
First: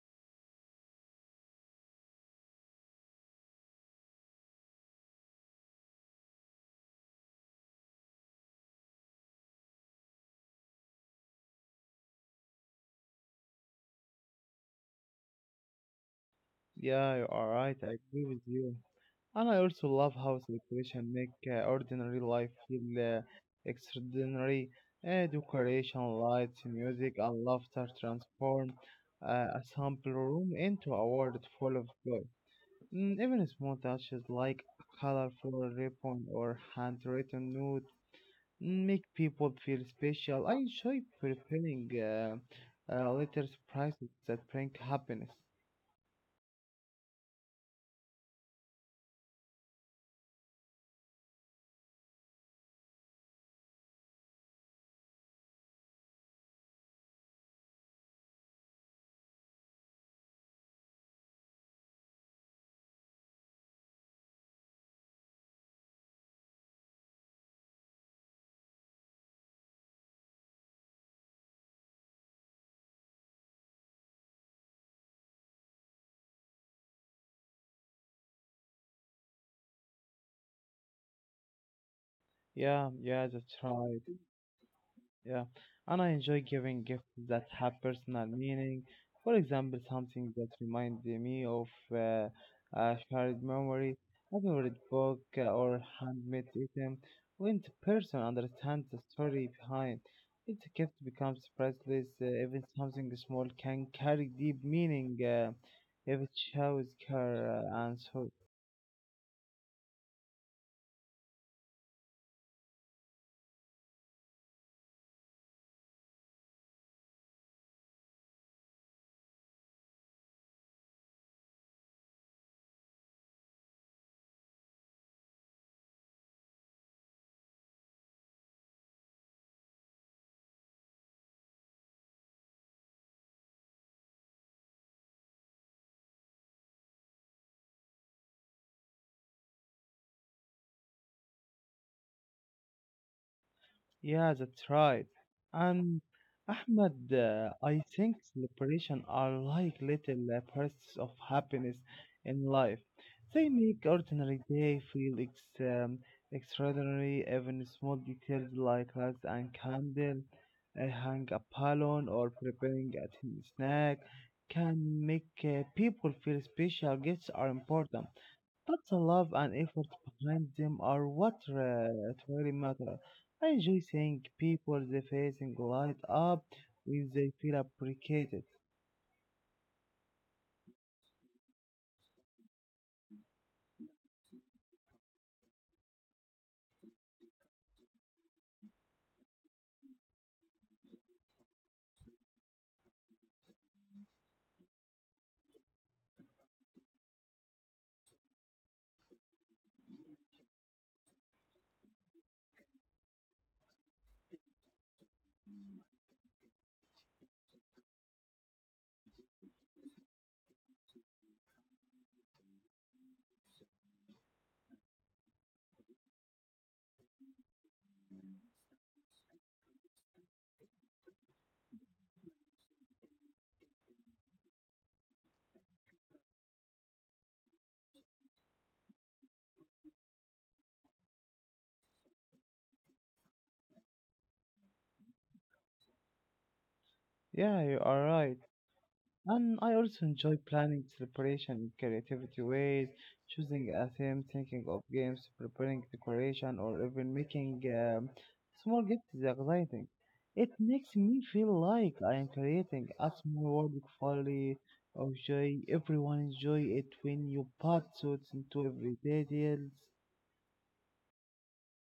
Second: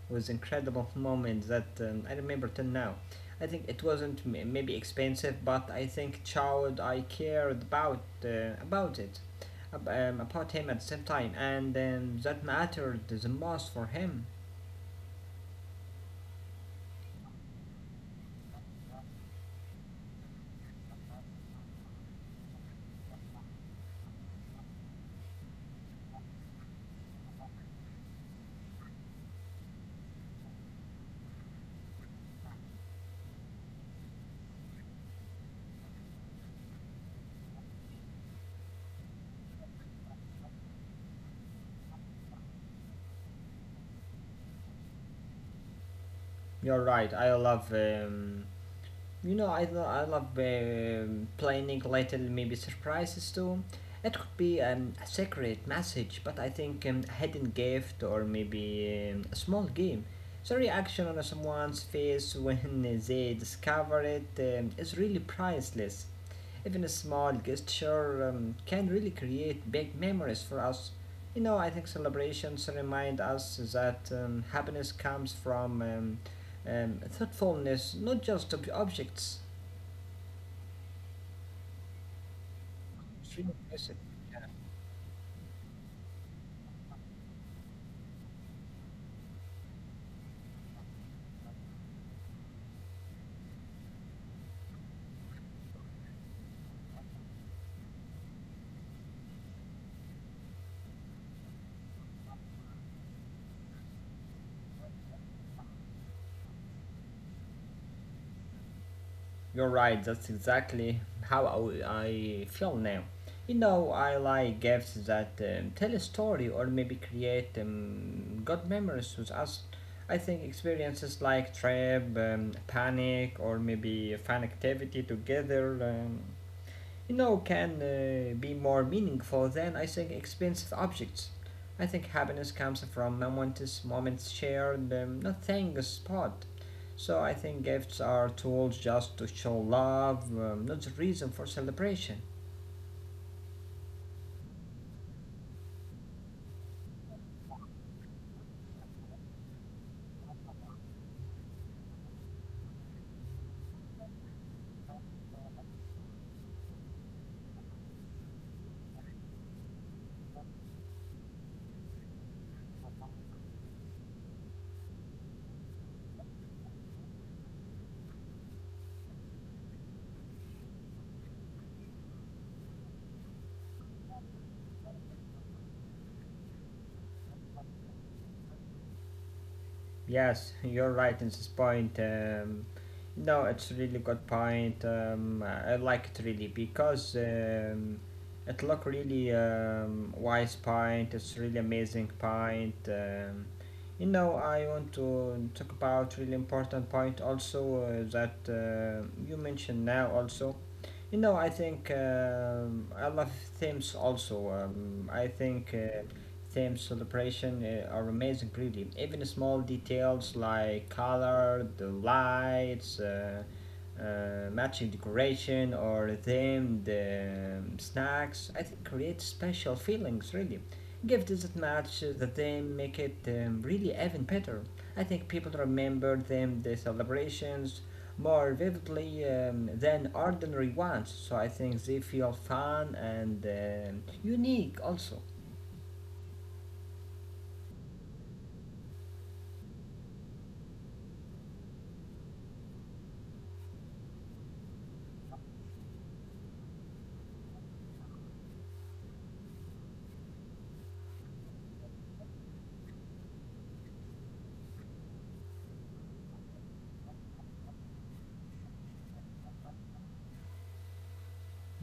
Speaker 2: was incredible moment that I remember till now. I think it wasn't maybe expensive, but I think child I cared about it, about him at the same time, and that mattered the most for him.
Speaker 1: Yeah, you are right. I agree with you. And I also love how celebration make ordinary life feel extraordinary. Decoration, lights, music, and laughter transform a sample room into a world full of joy. Mm, even small touches like a colorful ribbon or handwritten note mm, make people feel special. I enjoy preparing little surprises that bring happiness.
Speaker 2: You're right. I love. You know, I love planning little maybe surprises too. It could be a secret message, but I think a hidden gift or maybe a small game. So reaction on someone's face when they discover it is really priceless. Even a small gesture can really create big memories for us. You know, I think celebrations remind us that happiness comes from thoughtfulness, not just objects.
Speaker 1: Yeah, yeah,
Speaker 2: It's really
Speaker 1: that's
Speaker 2: impressive.
Speaker 1: right. Yeah, and I enjoy giving gifts that have personal meaning. For example, something that reminds me of uh, a shared memory, a favorite book, or handmade item. When the person understands the story behind it, the gift becomes priceless. Even something small can carry deep meaning if it shows care and so.
Speaker 2: You're right, that's exactly how I feel now. You know, I like gifts that tell a story or maybe create good memories with us. I think experiences like trip, panic, or maybe a fun activity together you know, can be more meaningful than I think expensive objects. I think happiness comes from momentous moments shared, not things bought. So I think gifts are tools just to show love, not the reason for celebration.
Speaker 1: Yeah, that's right. And Ahmed, I think celebration are like little bursts of happiness in life. They make ordinary day feel extraordinary. Even small details like lights and candle, hang a balloon, or preparing a tiny snack can make people feel special. Gifts are important, but the love and effort behind them are what really matter. I enjoy seeing people they facing light up when they feel appreciated.
Speaker 2: Yes, you're right in this point. No, it's really good point. I like it really because it look really wise point. It's really amazing point. You know, I want to talk about really important point also that you mentioned now also. You know, I think I love themes also. I think. Theme celebration are amazing really even small details like color the lights matching decoration or themed snacks I think create special feelings really gift doesn't match the theme make it really even better I think people remember them the celebrations more vividly than ordinary ones so I think they feel fun and unique also
Speaker 1: Yeah, you are right. And I also enjoy planning celebration in creativity ways, choosing a theme, thinking of games, preparing decoration, or even making small gifts is exciting. It makes me feel like I am creating a small world of folly or joy. Everyone enjoy it when you put thoughts into everyday details.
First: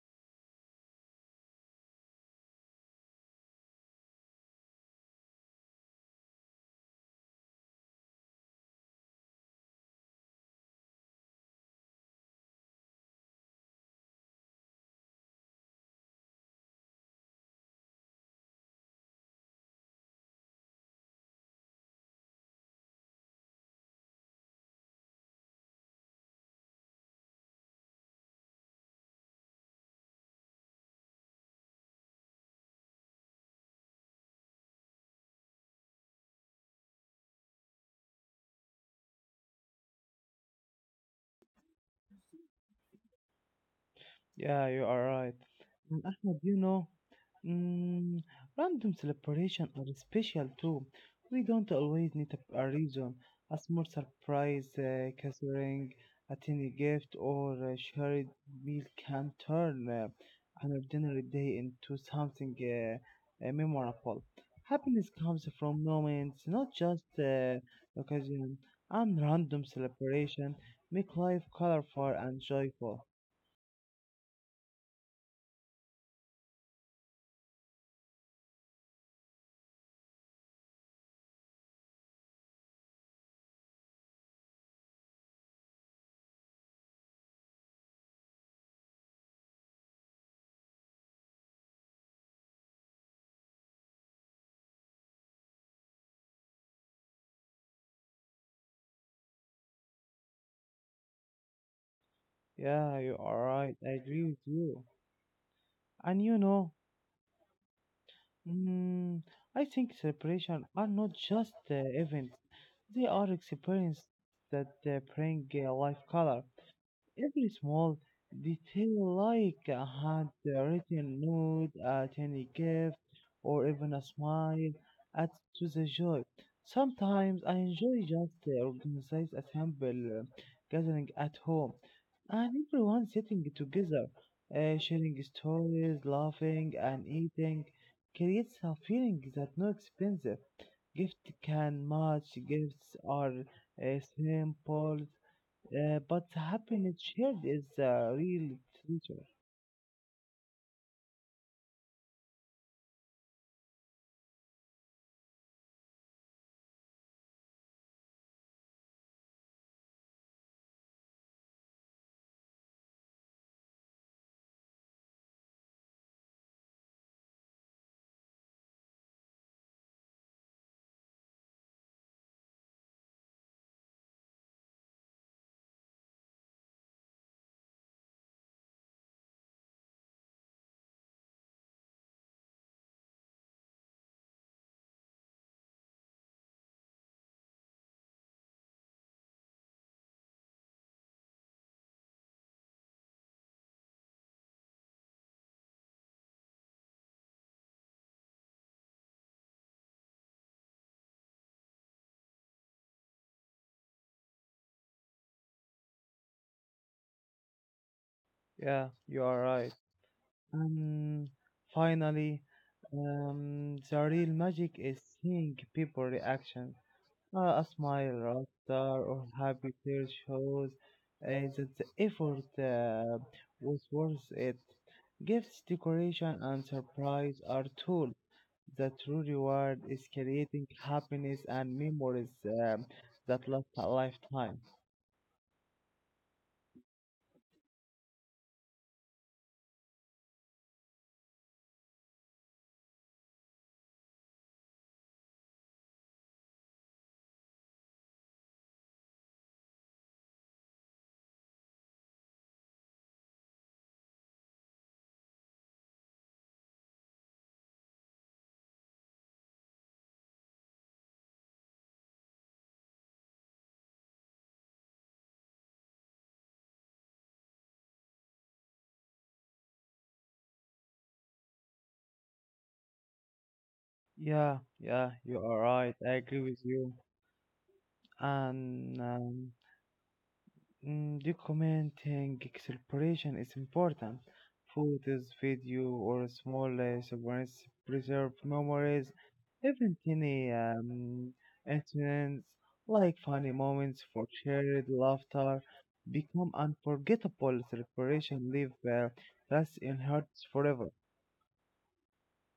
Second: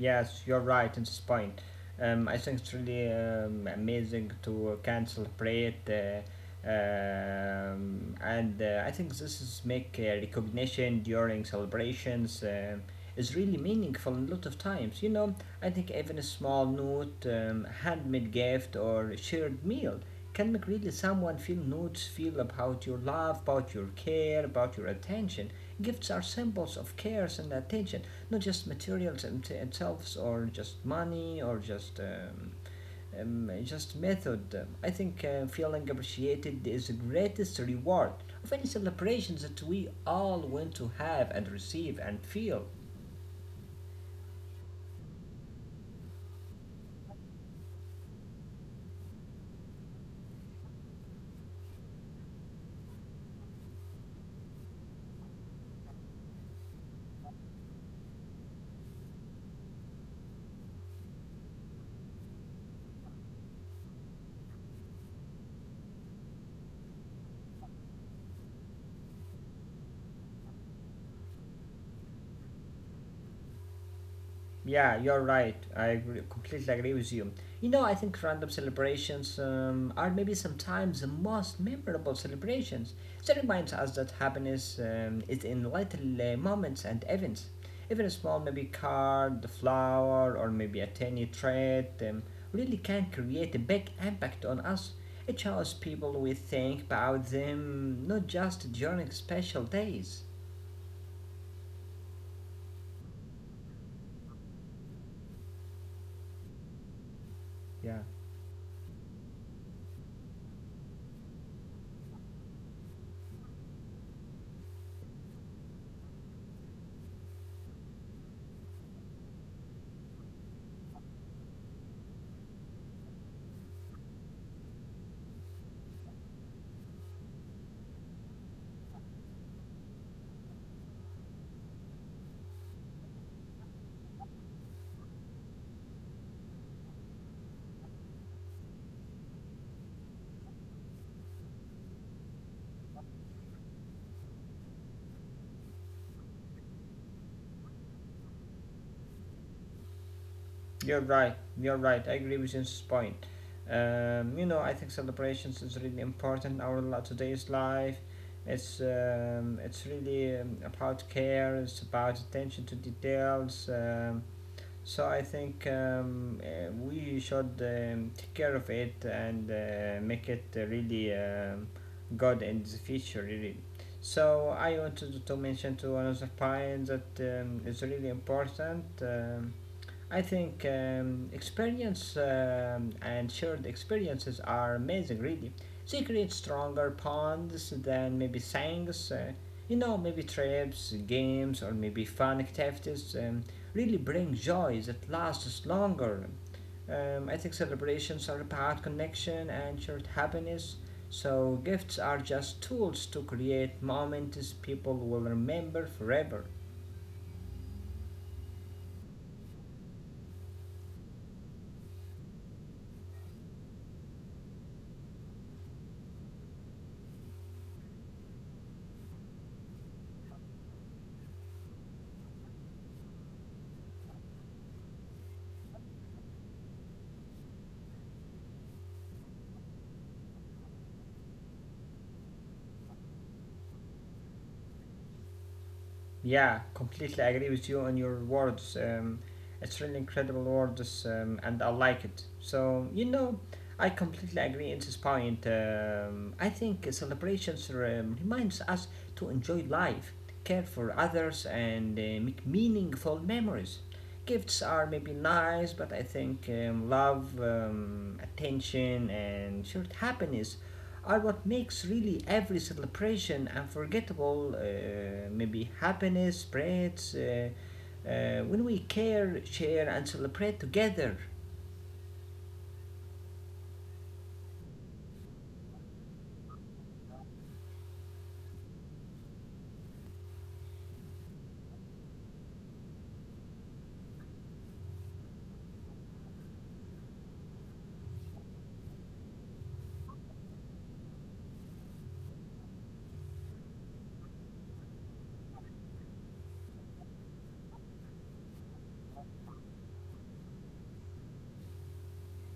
Speaker 2: Yes, you're right in this point. I think it's really amazing to cancel celebrate, and I think this is make recognition during celebrations is really meaningful a lot of times. You know, I think even a small note, handmade gift, or shared meal can make really someone feel notes, feel about your love, about your care, about your attention. Gifts are symbols of cares and attention not just materials themselves or just money or just method. I think feeling appreciated is the greatest reward of any celebrations that we all want to have and receive and feel.
Speaker 1: Yeah, you are right. And Ahmed, you know, mm, random celebration are special too. We don't always need a reason. A small surprise, catering, a tiny gift, or a shared meal can turn an ordinary day into something memorable. Happiness comes from moments, not just occasion. And random celebration make life colorful and joyful.
Speaker 2: Yeah, you're right. I agree, completely agree with you. You know, I think random celebrations are maybe sometimes the most memorable celebrations. They reminds us that happiness is in little moments and events. Even a small maybe card, flower, or maybe a tiny trait really can create a big impact on us. It shows people we think about them, not just during special days.
Speaker 1: Yeah, you are right. I agree with you. And you know,
Speaker 2: Yeah.
Speaker 1: mm, I think celebrations are not just events; they are experiences that bring life color. Every small detail, like a handwritten note, a tiny gift, or even a smile, adds to the joy. Sometimes I enjoy just organize a simple gathering at home, and everyone sitting together, sharing stories, laughing, and eating, creates a feeling that no expensive gift can match. Gifts are simple, but happiness shared is the real treasure.
Speaker 2: You're right. You're right. I agree with this point. You know, I think celebrations is really important in our today's life. It's really about care. It's about attention to details. So I think we should take care of it and make it really good in the future. Really. So I wanted to mention to another point that is really important. I think experience and shared experiences are amazing, really. They create stronger bonds than maybe things, you know, maybe trips, games, or maybe fun activities really bring joy that lasts longer. I think celebrations are about connection and shared happiness. So gifts are just tools to create moments people will remember forever.
Speaker 1: Yeah, you are right. And finally, the real magic is seeing people reaction. A smile, rock star, or happy tear shows uh, that the effort was worth it. Gifts, decoration, and surprise are tools. The true reward is creating happiness and memories that last a lifetime.
Speaker 2: Yeah, completely agree with you on your words. It's really incredible words, and I like it. So you know, I completely agree in this point. I think celebrations reminds us to enjoy life, care for others, and make meaningful memories. Gifts are maybe nice, but I think love, attention, and shared happiness are what makes really every celebration unforgettable. Maybe happiness spreads when we care, share, and celebrate together.
Speaker 1: Yeah, yeah, you are right. I agree with you. And mm, documenting exploration is important. Photos, video, or small souvenirs preserve memories. Even tiny incidents like funny moments for shared laughter become unforgettable. Celebration live lasts in hearts forever.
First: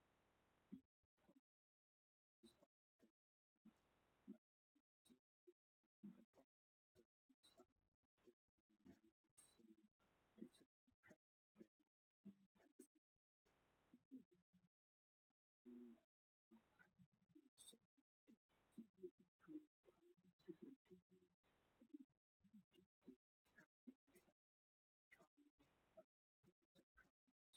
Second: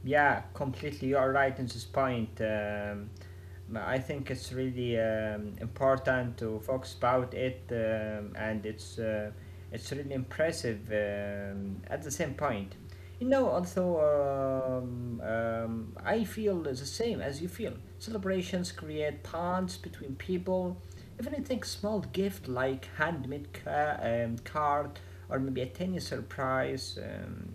Speaker 2: Yeah, completely. You are right in this point. I think it's really important to focus about it, and it's really impressive at the same point. You know, also I feel the same as you feel. Celebrations create bonds between people. Even I think small gift like handmade card or maybe a tiny surprise.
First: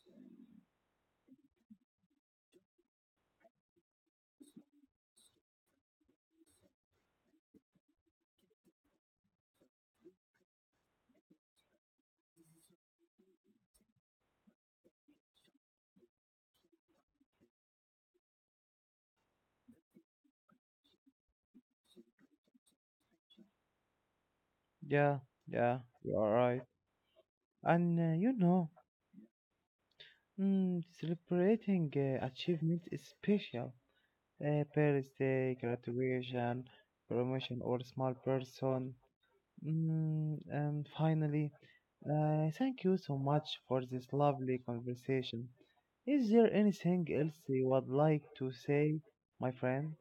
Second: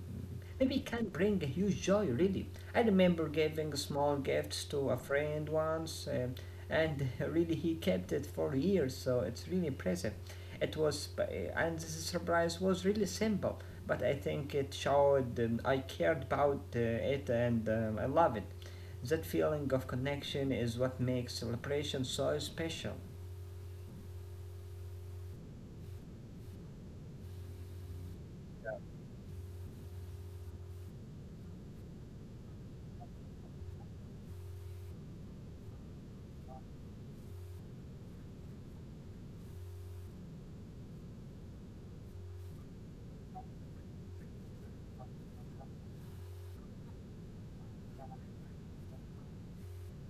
Speaker 2: Maybe it can bring a huge joy, really. I remember giving small gifts to a friend once, and really he kept it for years, so it's really impressive. It was, and this surprise was really simple, but I think it showed I cared about it and I love it. That feeling of connection is what makes celebration so special.
Speaker 1: Yeah, yeah, you are right. And you know, mm, celebrating achievement is special: a birthday, graduation, promotion, or small person. Mm, and finally, thank you so much for this lovely conversation. Is there anything else you would like to say, my friend?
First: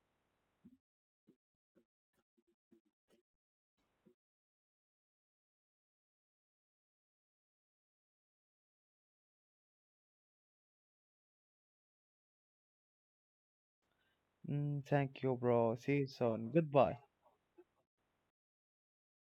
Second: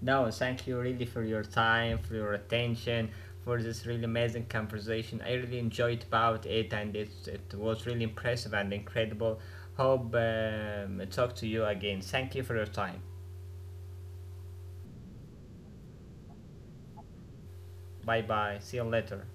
Speaker 2: No, thank you really for your time, for your attention, for this really amazing conversation. I really enjoyed about it, and it was really impressive and incredible. Hope I talk to you again. Thank you for your time.
Speaker 1: Mm, thank you, bro. See you soon. Goodbye.
Speaker 2: Bye bye. See you later.